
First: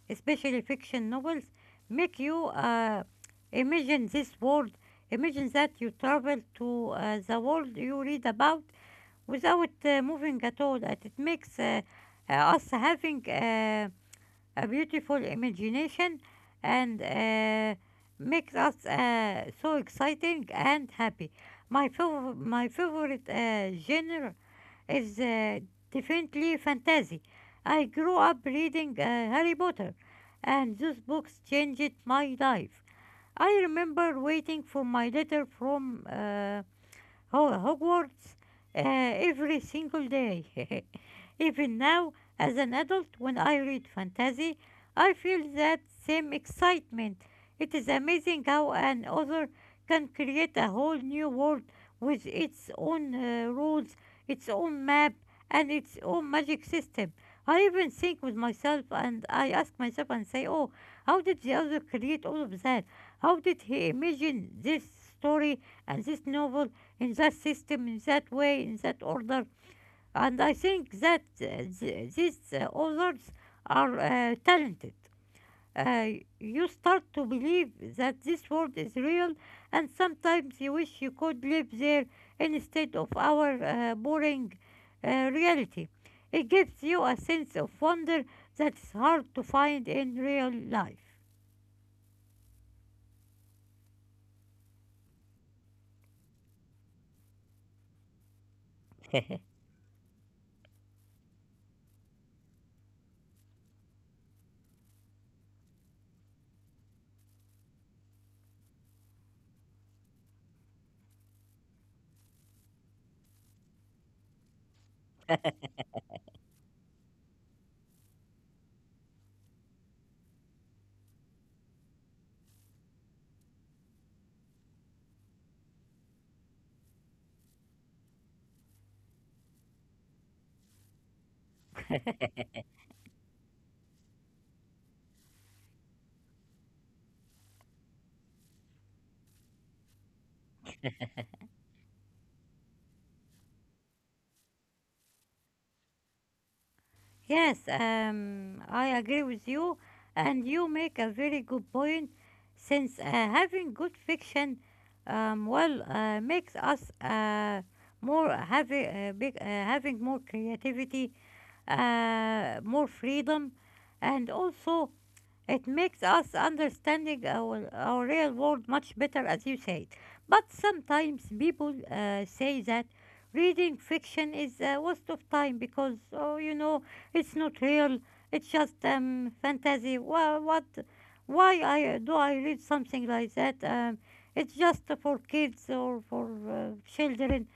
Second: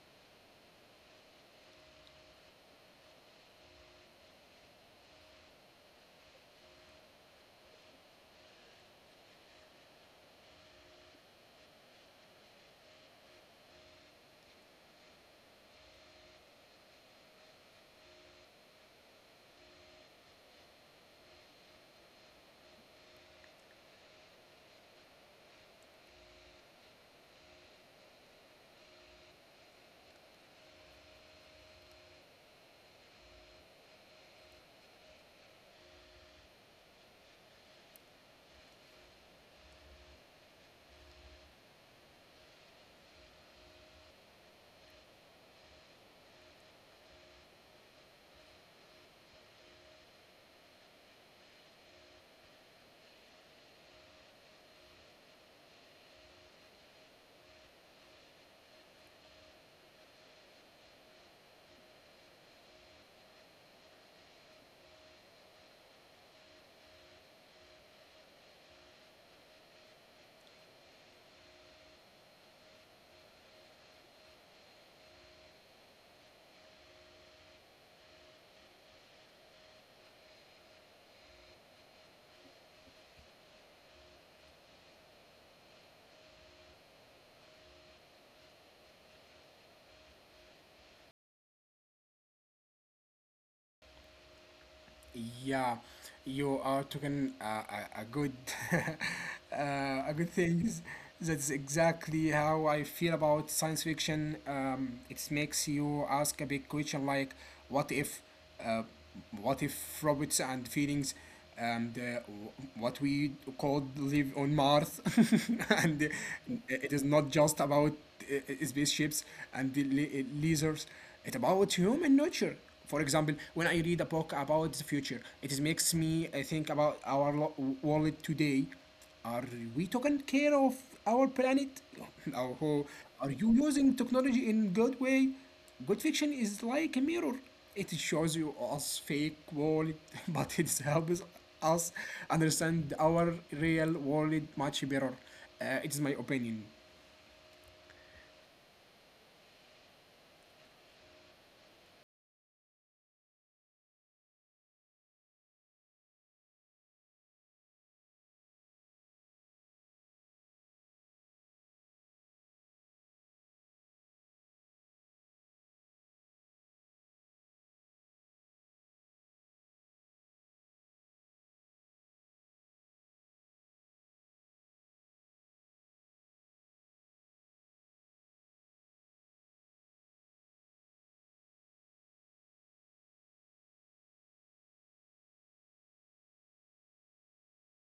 Speaker 2: especially fiction novels, make you uh, imagine this world, imagine that you travel to uh, the world you read about without uh, moving at all. That it makes uh, uh, us having. Uh, a beautiful imagination and uh, makes us uh, so exciting and happy. My, fav- my favorite uh, genre is uh, definitely fantasy. I grew up reading uh, Harry Potter, and those books changed my life. I remember waiting for my letter from uh, Ho- Hogwarts uh, every single day. Even now, as an adult, when I read fantasy, I feel that same excitement. It is amazing how an author can create a whole new world with its own uh, rules, its own map, and its own magic system. I even think with myself and I ask myself and say, oh, how did the author create all of that? How did he imagine this story and this novel, in that system, in that way, in that order? And I think that uh, th- these uh, authors are uh, talented. Uh, you start to believe that this world is real, and sometimes you wish you could live there instead of our uh, boring uh, reality. It gives you a sense of wonder that is hard to find in real life.
Speaker 1: Yeah, you are talking uh, a, a good uh, a good things. That's exactly how I feel about science fiction. Um, it makes you ask a big question like, what if, uh, what if robots and feelings? And uh, what we called live on Mars, and uh, it is not just about uh, uh, spaceships and the la- uh, lasers. It's about human nature. For example, when I read a book about the future, it is makes me uh, think about our lo- world today. Are we taking care of our planet? Or are you using technology in good way? Good fiction is like a mirror. It shows you us fake world, but it helps us understand our real world much better. Uh, it is my opinion.
Speaker 2: Yes, um, I agree with you, and you make a very good point. Since uh, having good fiction, um, well, uh, makes us uh, more having uh, big, uh, having more creativity, uh, more freedom, and also it makes us understanding our, our real world much better, as you said. But sometimes people uh, say that reading fiction is a waste of time because, oh, you know it's not real. It's just um, fantasy. Why, what? Why I do I read something like that? Um, it's just for kids or for uh, children.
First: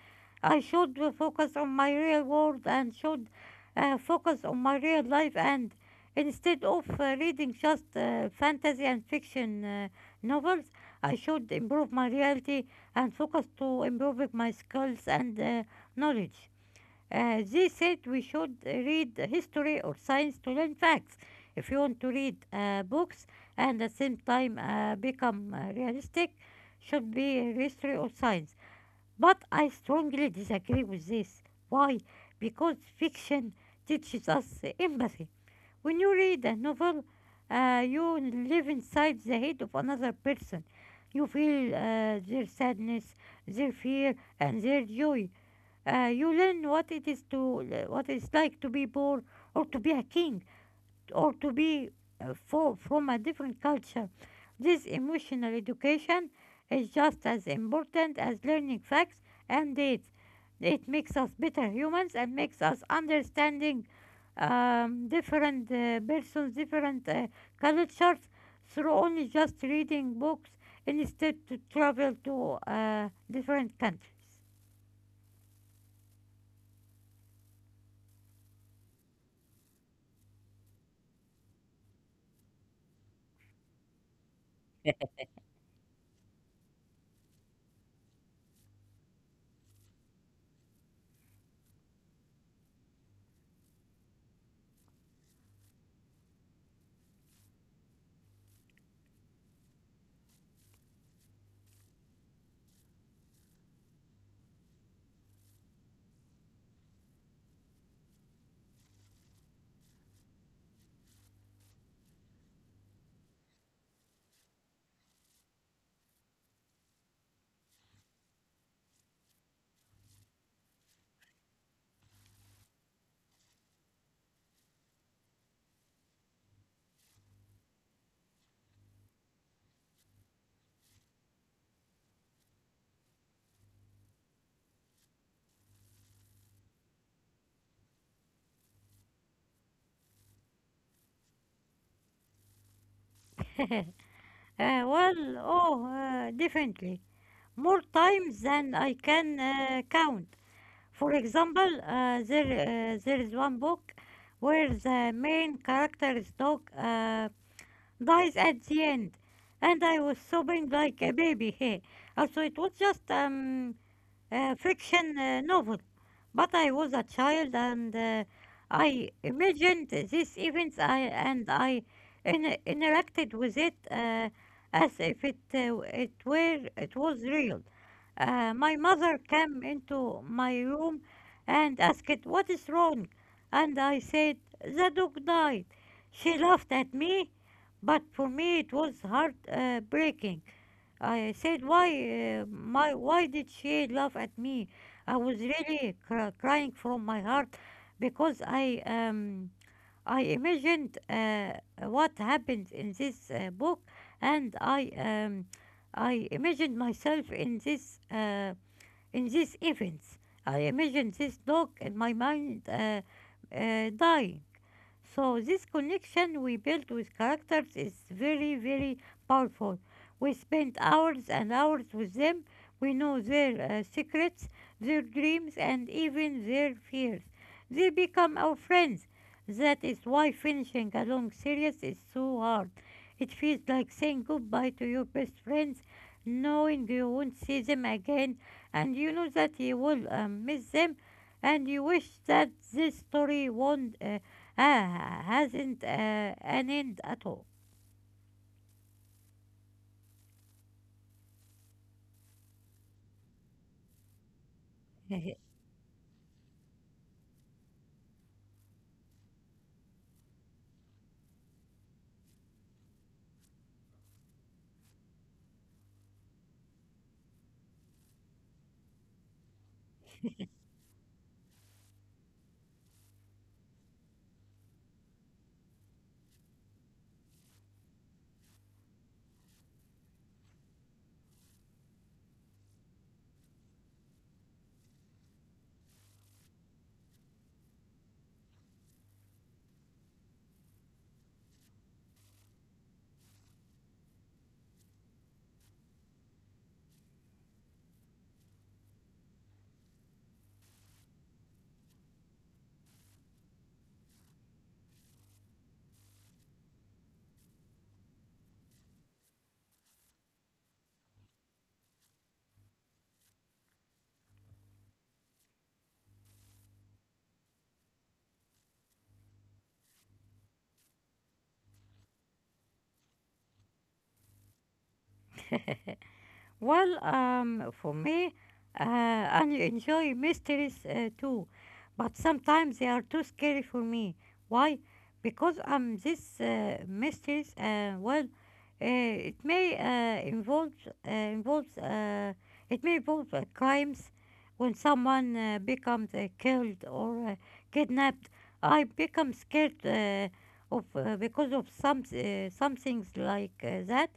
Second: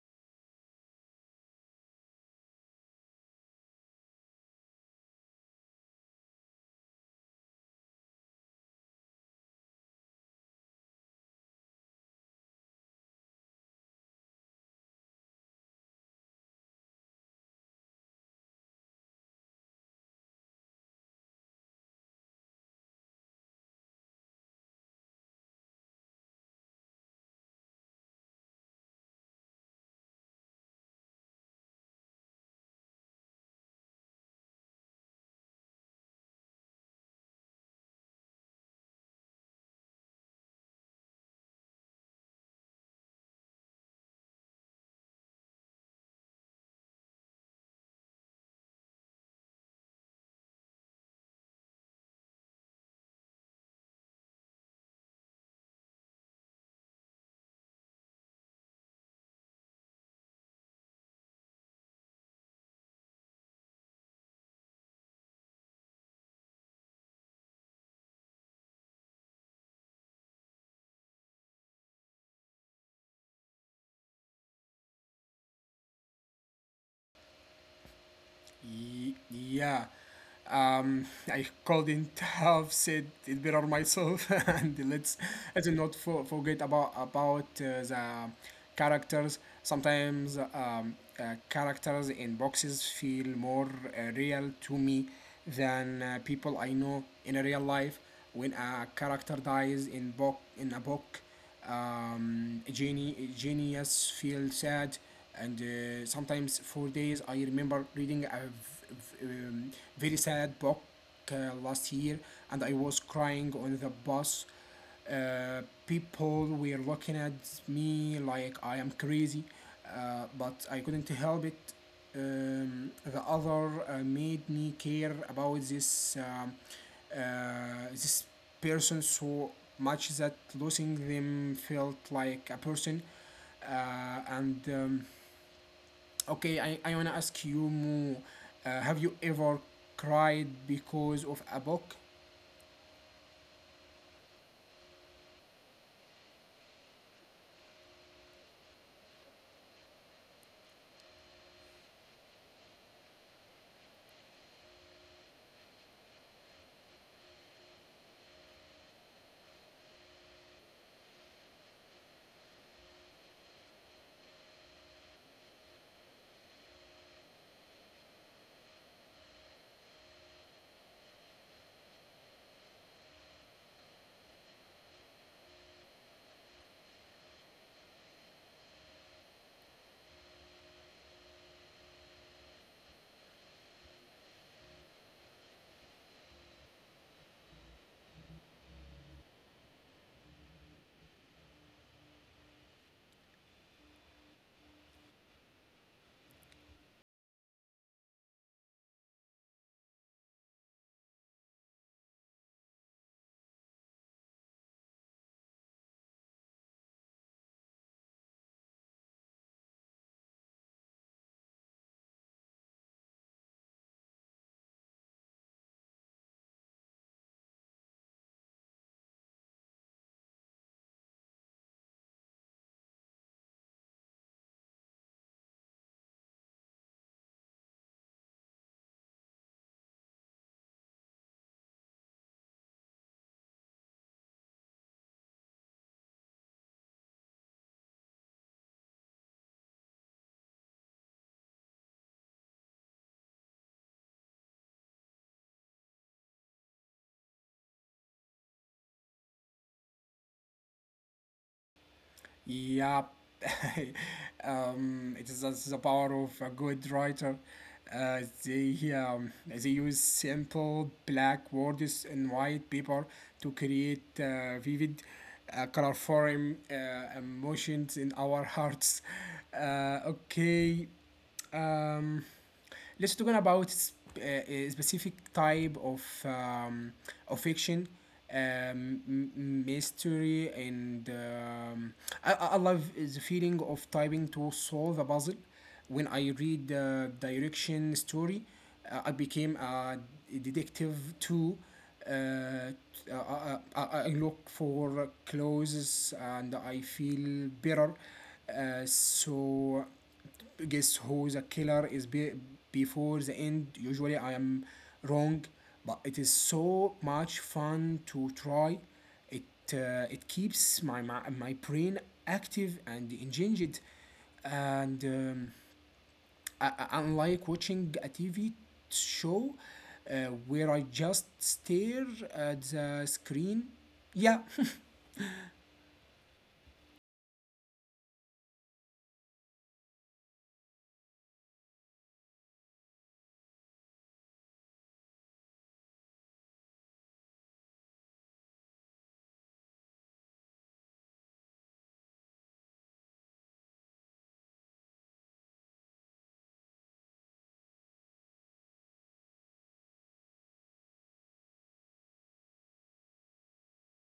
Speaker 2: I should focus on my real world and should uh, focus on my real life. And instead of uh, reading just uh, fantasy and fiction uh, novels, I should improve my reality and focus to improving my skills and uh, knowledge. Uh, they said we should read history or science to learn facts. If you want to read uh, books and at the same time uh, become uh, realistic, should be history or science. But I strongly disagree with this. Why? Because fiction teaches us empathy. When you read a novel, uh, you live inside the head of another person. You feel uh, their sadness, their fear, and their joy. Uh, you learn what it is to uh, what it's like to be poor or to be a king or to be uh, for, from a different culture. This emotional education is just as important as learning facts and dates. It makes us better humans and makes us understanding um, different uh, persons, different uh, cultures through only just reading books instead to travel to uh, different countries.
Speaker 1: Ye- yeah. Um, I couldn't have said it better myself. And let's let's not for, forget about about uh, the characters. Sometimes um, uh, characters in boxes feel more uh, real to me than uh, people I know in a real life. When a character dies in book in a book, um, geni- genius feel sad and uh, sometimes four days. I remember reading a um, very sad book uh, last year, and I was crying on the bus. uh, People were looking at me like I am crazy, uh, but I couldn't help it. Um, the other uh, made me care about this um, uh, this person so much that losing them felt like a person. Uh, and um, Okay, I, I wanna ask you more. Uh, have you ever cried because of a book?
Speaker 2: Uh, well, oh, uh, definitely. More times than I can uh, count. For example, uh, there uh, there is one book where the main character's dog uh, dies at the end, and I was sobbing like a baby. Hey, also it was just um uh, fiction uh, novel. But I was a child and uh, I imagined these events I, and I in- interacted with it uh, as if it, uh, it, were, it was real. Uh, my mother came into my room and asked, "What is wrong?" And I said, "The dog died." She laughed at me, but for me it was heartbreaking. I said, why, uh, my, why did she laugh at me? I was really cr crying from my heart because I, um, I imagined uh, what happens in this uh, book, and I, um, I imagined myself in this, uh, in these events. I imagined this dog in my mind uh, uh, dying. So this connection we build with characters is very, very powerful. We spend hours and hours with them. We know their uh, secrets, their dreams, and even their fears. They become our friends. That is why finishing a long series is so hard. It feels like saying goodbye to your best friends, knowing you won't see them again, and you know that you will um, miss them, and you wish that this story won't uh, Ah, hasn't, uh, an end at all.
Speaker 1: Yep. Um, it is that's the power of a good writer. Uh, they um, they use simple black words and white paper to create uh, vivid, uh, colorful uh, emotions in our hearts. Uh, okay. Um, let's talk about s- uh, a specific type of um, of fiction, um, m- mystery, and um, I, I I love the feeling of typing to solve a puzzle. When I read the direction story, uh, I became a detective too. Uh, t- I, I, I I look for clues and I feel better. Uh, so guess who the killer is be- before the end. Usually I am wrong, but it is so much fun to try. It uh, it keeps my, my my brain active and engaged, and um, I, I- unlike watching a T V show uh, where I just stare at the screen. Yeah.
Speaker 2: Well, um, for me, uh, I enjoy mysteries uh, too, but sometimes they are too scary for me. Why? Because um, these uh, mysteries, uh, well, uh, it may uh, involve uh, involves uh, it may involve uh, crimes when someone uh, becomes uh, killed or uh, kidnapped. I become scared uh, of uh, because of some uh, some things like uh, that.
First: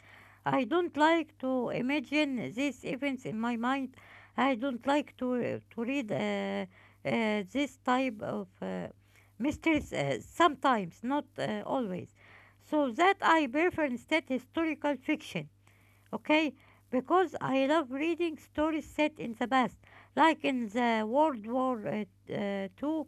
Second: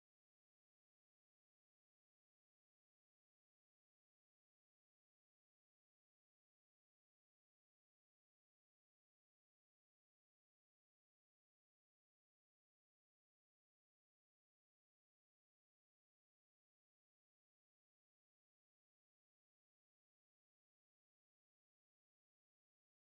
Speaker 2: I don't like to imagine these events in my mind. I don't like to uh, to read uh, uh, this type of uh, mysteries uh, sometimes, not uh, always. So that I prefer instead historical fiction, okay? Because I love reading stories set in the past, like in the World War uh, uh, two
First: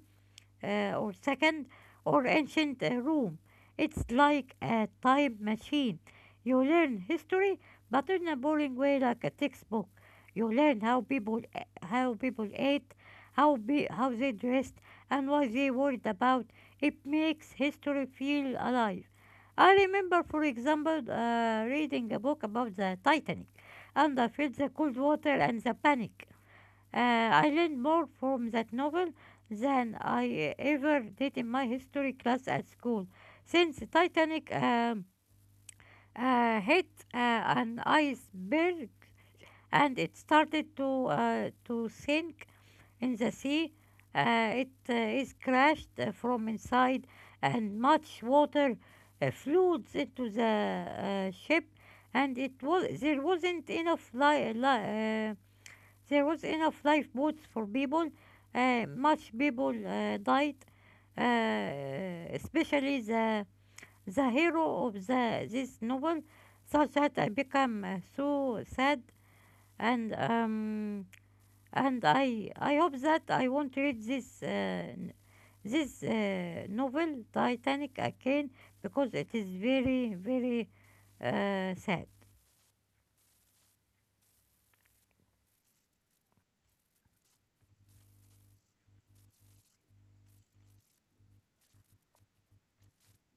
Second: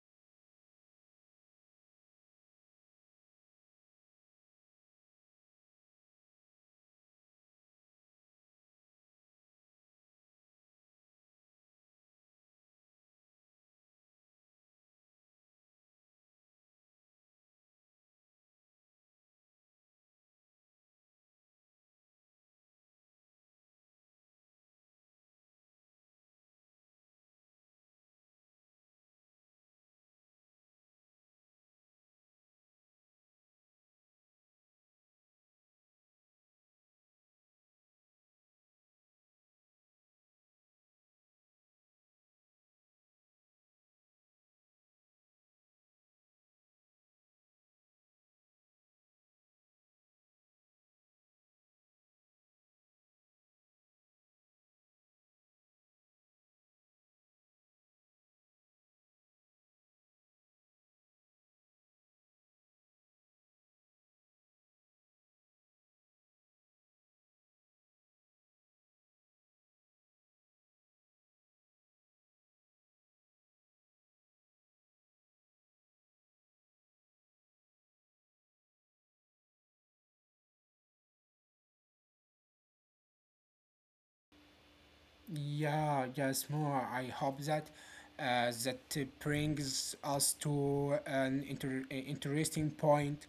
Speaker 2: uh, or second or ancient uh, Rome. It's like a time machine. You learn history, but in a boring way, like a textbook. You learn how people uh, how people ate, how be, how they dressed, and what they worried about. It makes history feel alive. I remember, for example, uh, reading a book about the Titanic, and I felt the cold water and the panic. Uh, I learned more from that novel than I ever did in my history class at school. Since Titanic um, uh, hit uh, an iceberg and it started to uh, to sink in the sea, uh, it uh, is crashed uh, from inside, and much water uh, floods into the uh, ship, and it was there wasn't enough li- li- uh, there was enough lifeboats for people. Uh, much people uh, died, uh, especially the the hero of the this novel, such that I become uh, so sad and um and I I hope that I won't read this uh, n- this uh, novel Titanic again because it is very very uh, sad.
Speaker 1: Yeah, yes, more. I hope that uh, that uh, brings us to an inter- uh, interesting point.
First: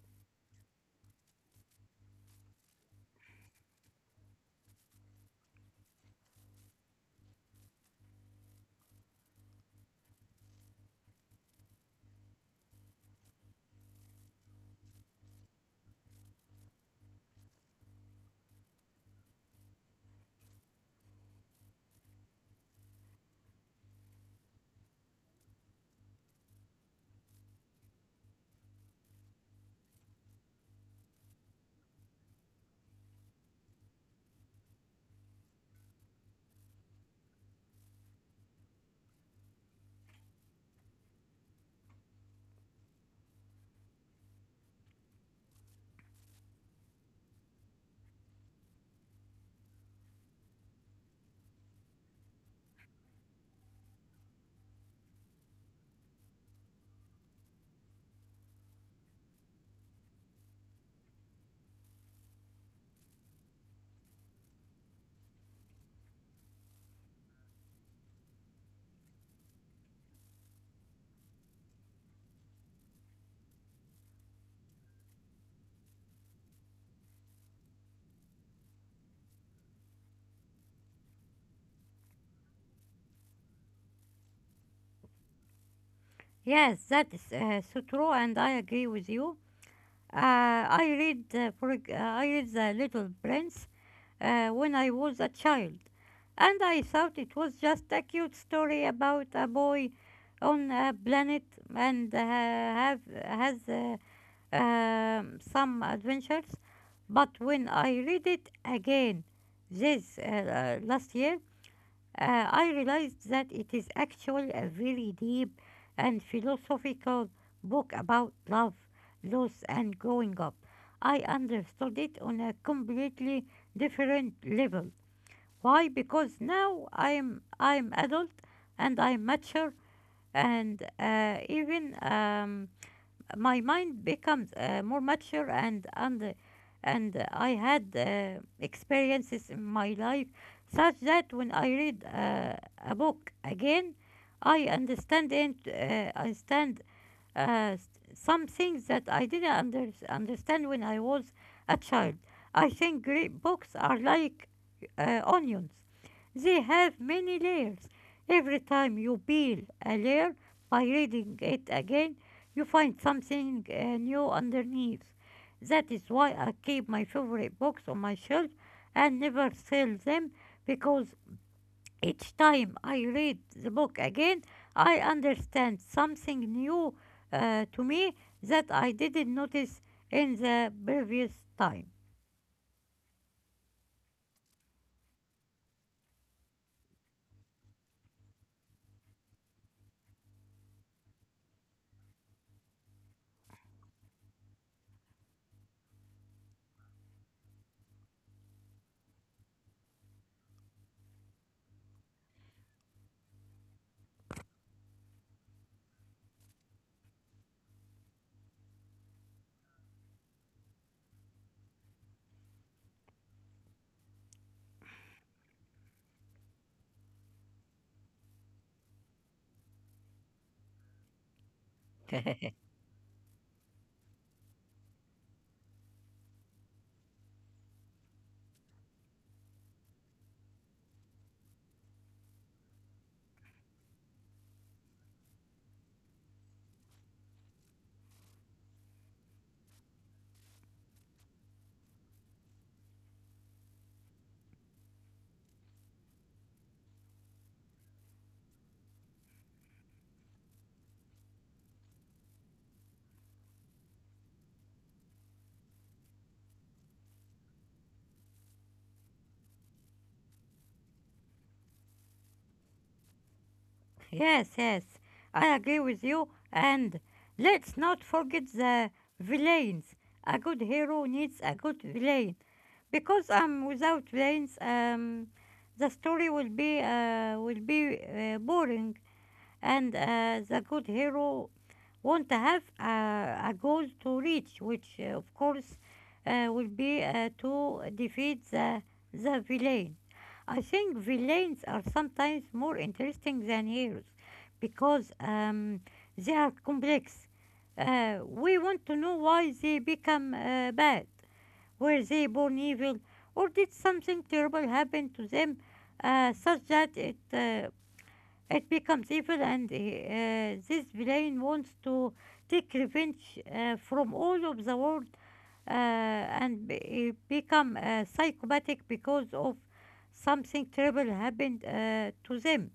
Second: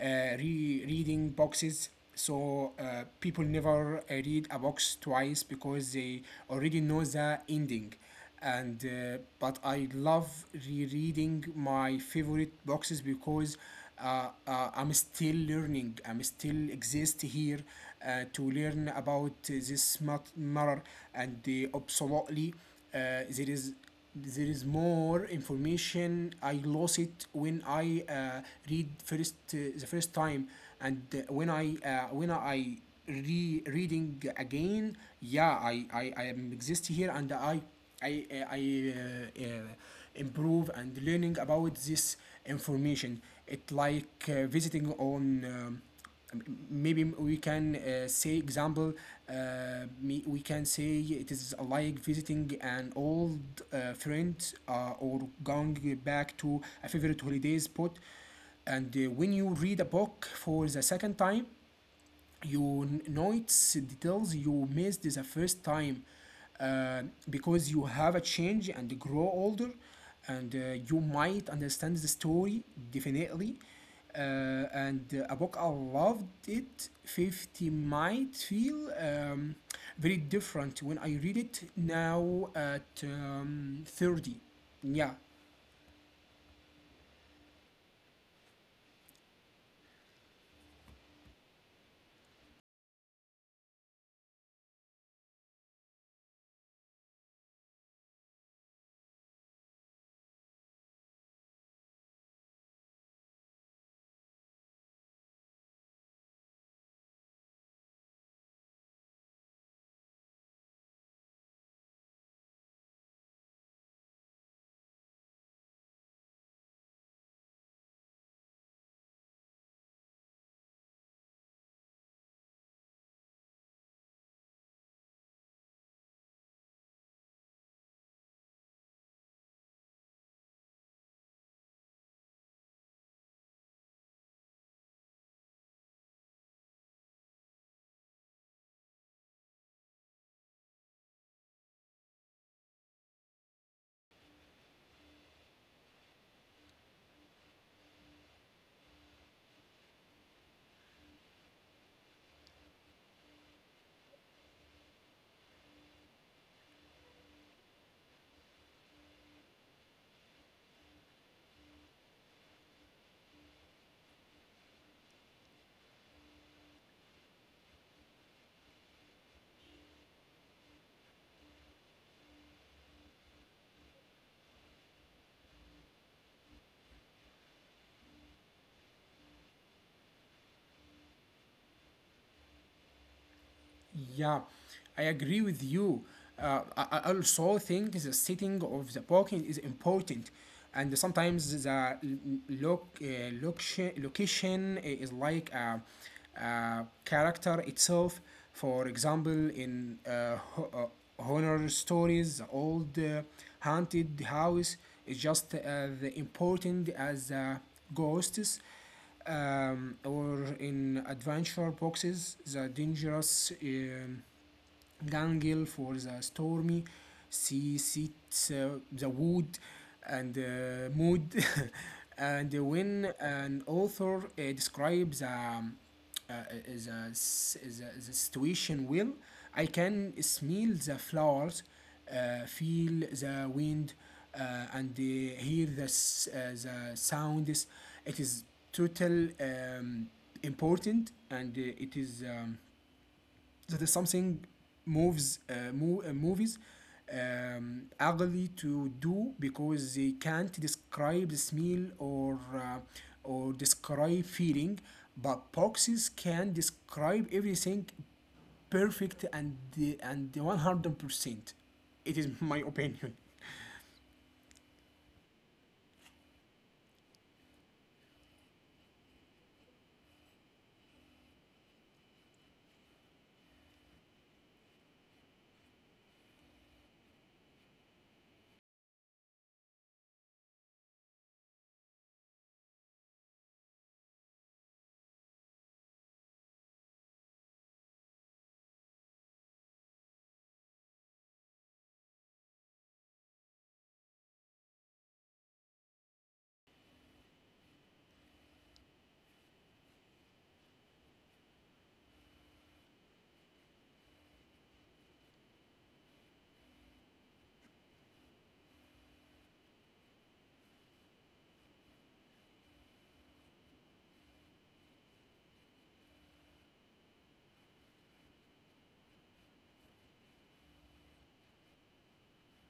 Speaker 1: Uh, re- reading boxes. So uh, people never uh, read a box twice because they already know the ending, and uh, but I love rereading my favorite boxes because uh, uh, I'm still learning. I'm still exist here uh, to learn about uh, this mat- matter, and uh, absolutely uh, there is, there is more information I lost it when I uh, read first uh, the first time. And uh, when I uh, when I re reading again, yeah, I, I, I am exist here and I I uh, I uh, uh, improve and learning about this information. It like uh, visiting on um, maybe we can uh, say example, uh, me- we can say it is like visiting an old uh, friend uh, or going back to a favorite holiday spot. And uh, when you read a book for the second time, you n- notice details you missed the first time, uh, because you have a change and grow older, and uh, you might understand the story definitely. Uh, and uh, A book I loved it fifty might feel um, very different when I read it now at um, thirty, yeah.
Speaker 2: Yes, that is uh, so true, and I agree with you. Uh, I read, uh, for, ex- uh, I read The Little Prince uh, when I was a child, and I thought it was just a cute story about a boy on a planet and uh, have has uh, um, some adventures. But when I read it again this uh, uh, last year, uh, I realized that it is actually a very deep and philosophical book about love, loss, and growing up. I understood it on a completely different level. Why? Because now I'm I'm adult and I'm mature and uh, even um, my mind becomes uh, more mature and and and I had uh, experiences in my life such that when I read uh, a book again, I understand it. Uh, I understand uh, s- some things that I didn't under- understand when I was a child. I think great books are like uh, onions. They have many layers. Every time you peel a layer by reading it again, you find something uh, new underneath. That is why I keep my favorite books on my shelf and never sell them because each time I read the book again, I understand something new uh, to me that I didn't notice in the previous time.
Speaker 1: Yeah, I agree with you. Uh, I I also think the setting of the parking is important, and sometimes the l- l- loc uh, location, location is like a, a character itself. For example, in uh, ho- uh, horror stories, the old uh, haunted house is just uh, the important as uh, ghosts, um, or in adventure boxes, the dangerous um, gangle for the stormy sea sets uh, the wood and uh, mood. And when an author uh, describes um, uh, the, s- the, the situation well, I can smell the flowers, uh, feel the wind, uh, and uh, hear the, s- uh, the sounds. It is total um, important, and uh, it is um, that is something moves uh, mo- uh, movies um, ugly to do, because they can't describe the smell or uh, or describe feeling, but boxes can describe everything perfect and the, and one hundred percent. It is my opinion.
Speaker 2: Yes, yes, I agree with you. And let's not forget the villains. A good hero needs a good villain. Because um, without villains, um, the story will be uh, will be uh, boring and uh, the good hero won't have a a goal to reach, which uh, of course uh, will be uh, to defeat the, the villain. I think villains are sometimes more interesting than heroes because um, they are complex. Uh, we want to know why they become uh, bad. Were they born evil, or did something terrible happen to them uh, such that it uh, it becomes evil and uh, this villain wants to take revenge uh, from all of the world uh, and be- become uh, psychopathic because of something terrible happened uh, to them.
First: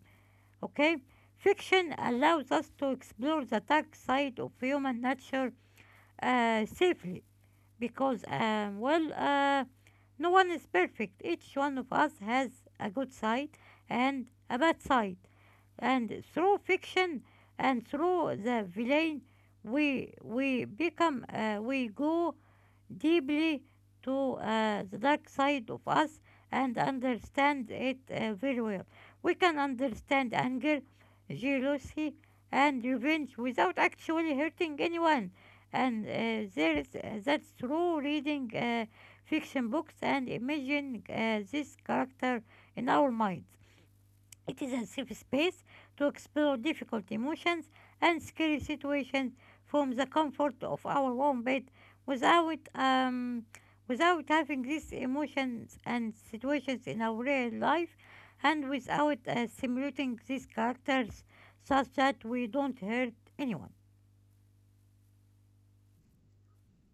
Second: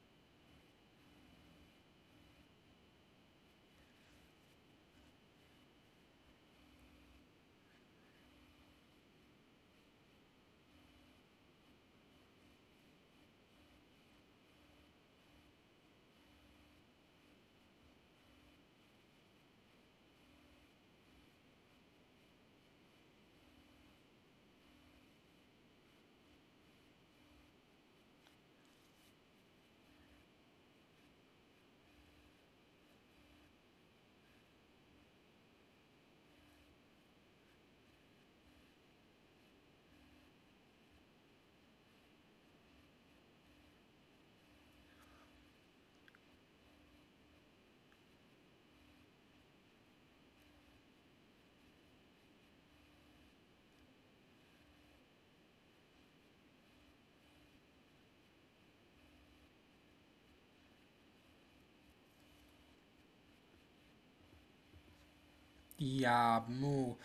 Speaker 2: Okay? Fiction allows us to explore the dark side of human nature uh, safely because um, well uh, no one is perfect, each one of us has a good side and a bad side, and through fiction and through the villain we we become uh, we go deeply to uh, the dark side of us and understand it uh, very well. We can understand anger, jealousy, and revenge without actually hurting anyone. And uh, there is, uh, that's through reading uh, fiction books and imagining uh, this character in our minds. It is a safe space to explore difficult emotions and scary situations from the comfort of our own bed without, um, without having these emotions and situations in our real life and without uh, simulating these characters such that we don't hurt anyone.
Speaker 1: Yeah, Mo.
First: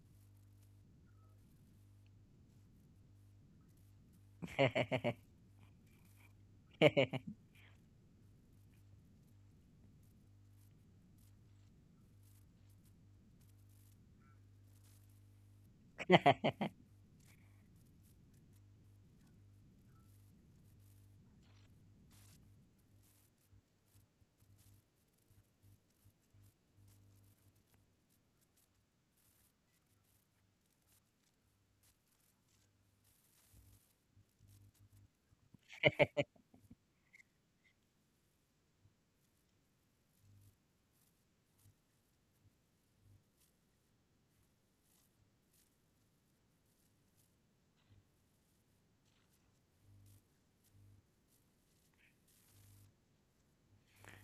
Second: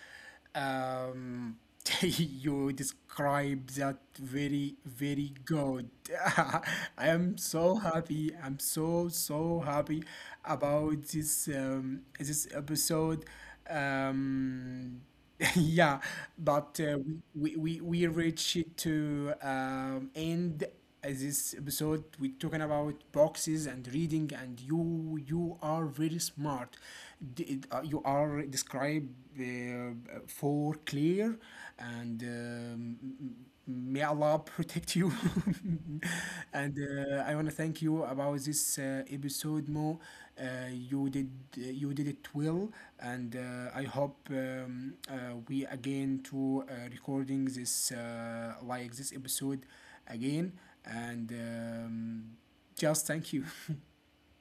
Speaker 1: Um, you describe that very, very good. I am so happy. I'm so, so happy about this um, this episode. Um, yeah, but uh, we, we, we we reach it to um, end uh, this episode. We're talking about boxes and reading, and you you are very smart. D- it- uh, You are described uh, for clear and um, may Allah protect you. And uh, I want to thank you about this uh, episode, Mo. Uh, you did you did it well, and uh, I hope um, uh, we again to uh, recording this uh, like this episode again. And um, just thank you.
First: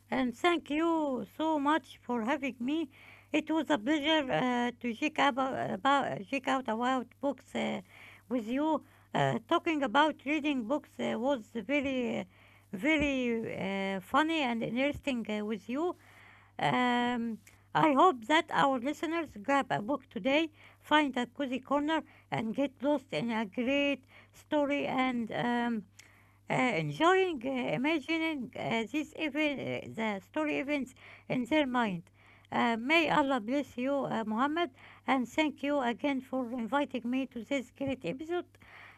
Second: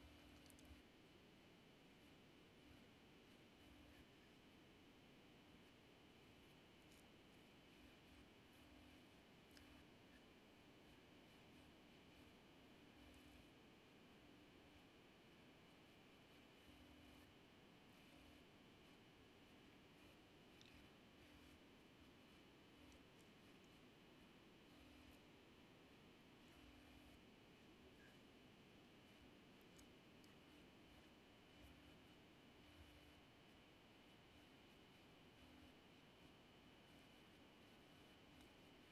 Speaker 2: And thank you so much for having me. It was a pleasure uh, to check, about, about, check out about books uh, with you. Uh, talking about reading books uh, was very, uh, very uh, funny and interesting uh, with you. Um, I hope that our listeners grab a book today, find a cozy corner, and get lost in a great story, and um, uh, enjoying uh, imagining uh, these even uh, the story events in their mind. Uh, may Allah bless you, uh, Muhammad, and thank you again for inviting me to this great episode.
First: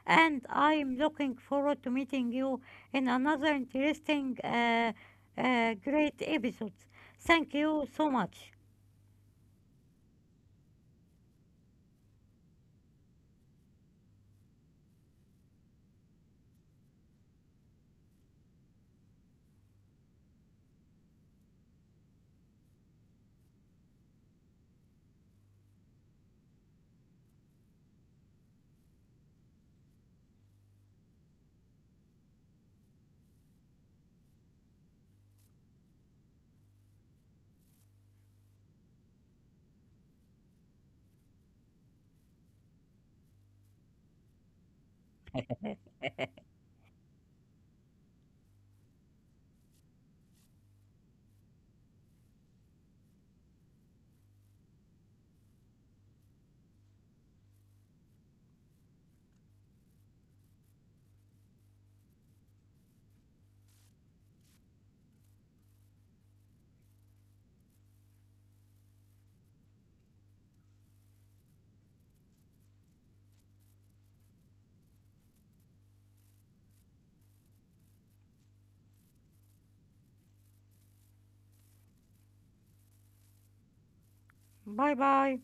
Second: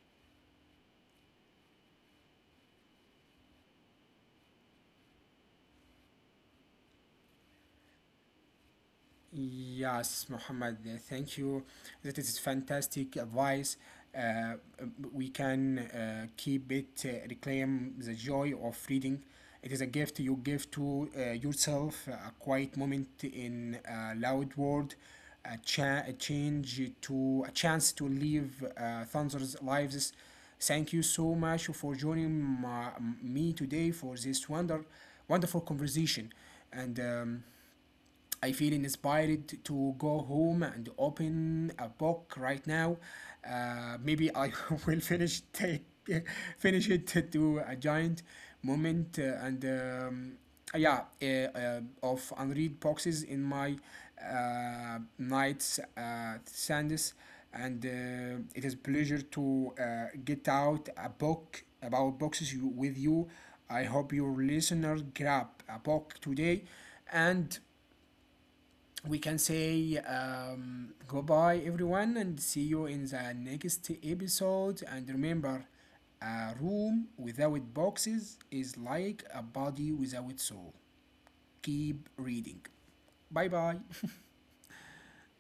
Speaker 2: And I'm looking forward to meeting you in another interesting, uh, uh, great episode. Thank you so much.
Speaker 1: Yes, Muhammad, uh, thank you. That is fantastic advice. Uh, we can uh, keep it, uh, reclaim the joy of reading. It is a gift you give to uh, yourself, a quiet moment in a loud world, a, cha- a change to a chance to live uh, Thunder's lives. Thank you so much for joining my, me today for this wonder, wonderful conversation. And um, I feel inspired to go home and open a book right now. Uh, maybe I will finish take finish it to a giant moment uh, and um, yeah uh, uh, of unread boxes in my uh, nights at Sands, and uh, it is pleasure to uh, get out a book about boxes you, with you. I hope your listener grab a book today, and we can say um, goodbye, everyone, and see you in the next episode. And remember, a room without boxes is like a body without soul. Keep reading. Bye bye.
Speaker 2: Bye bye.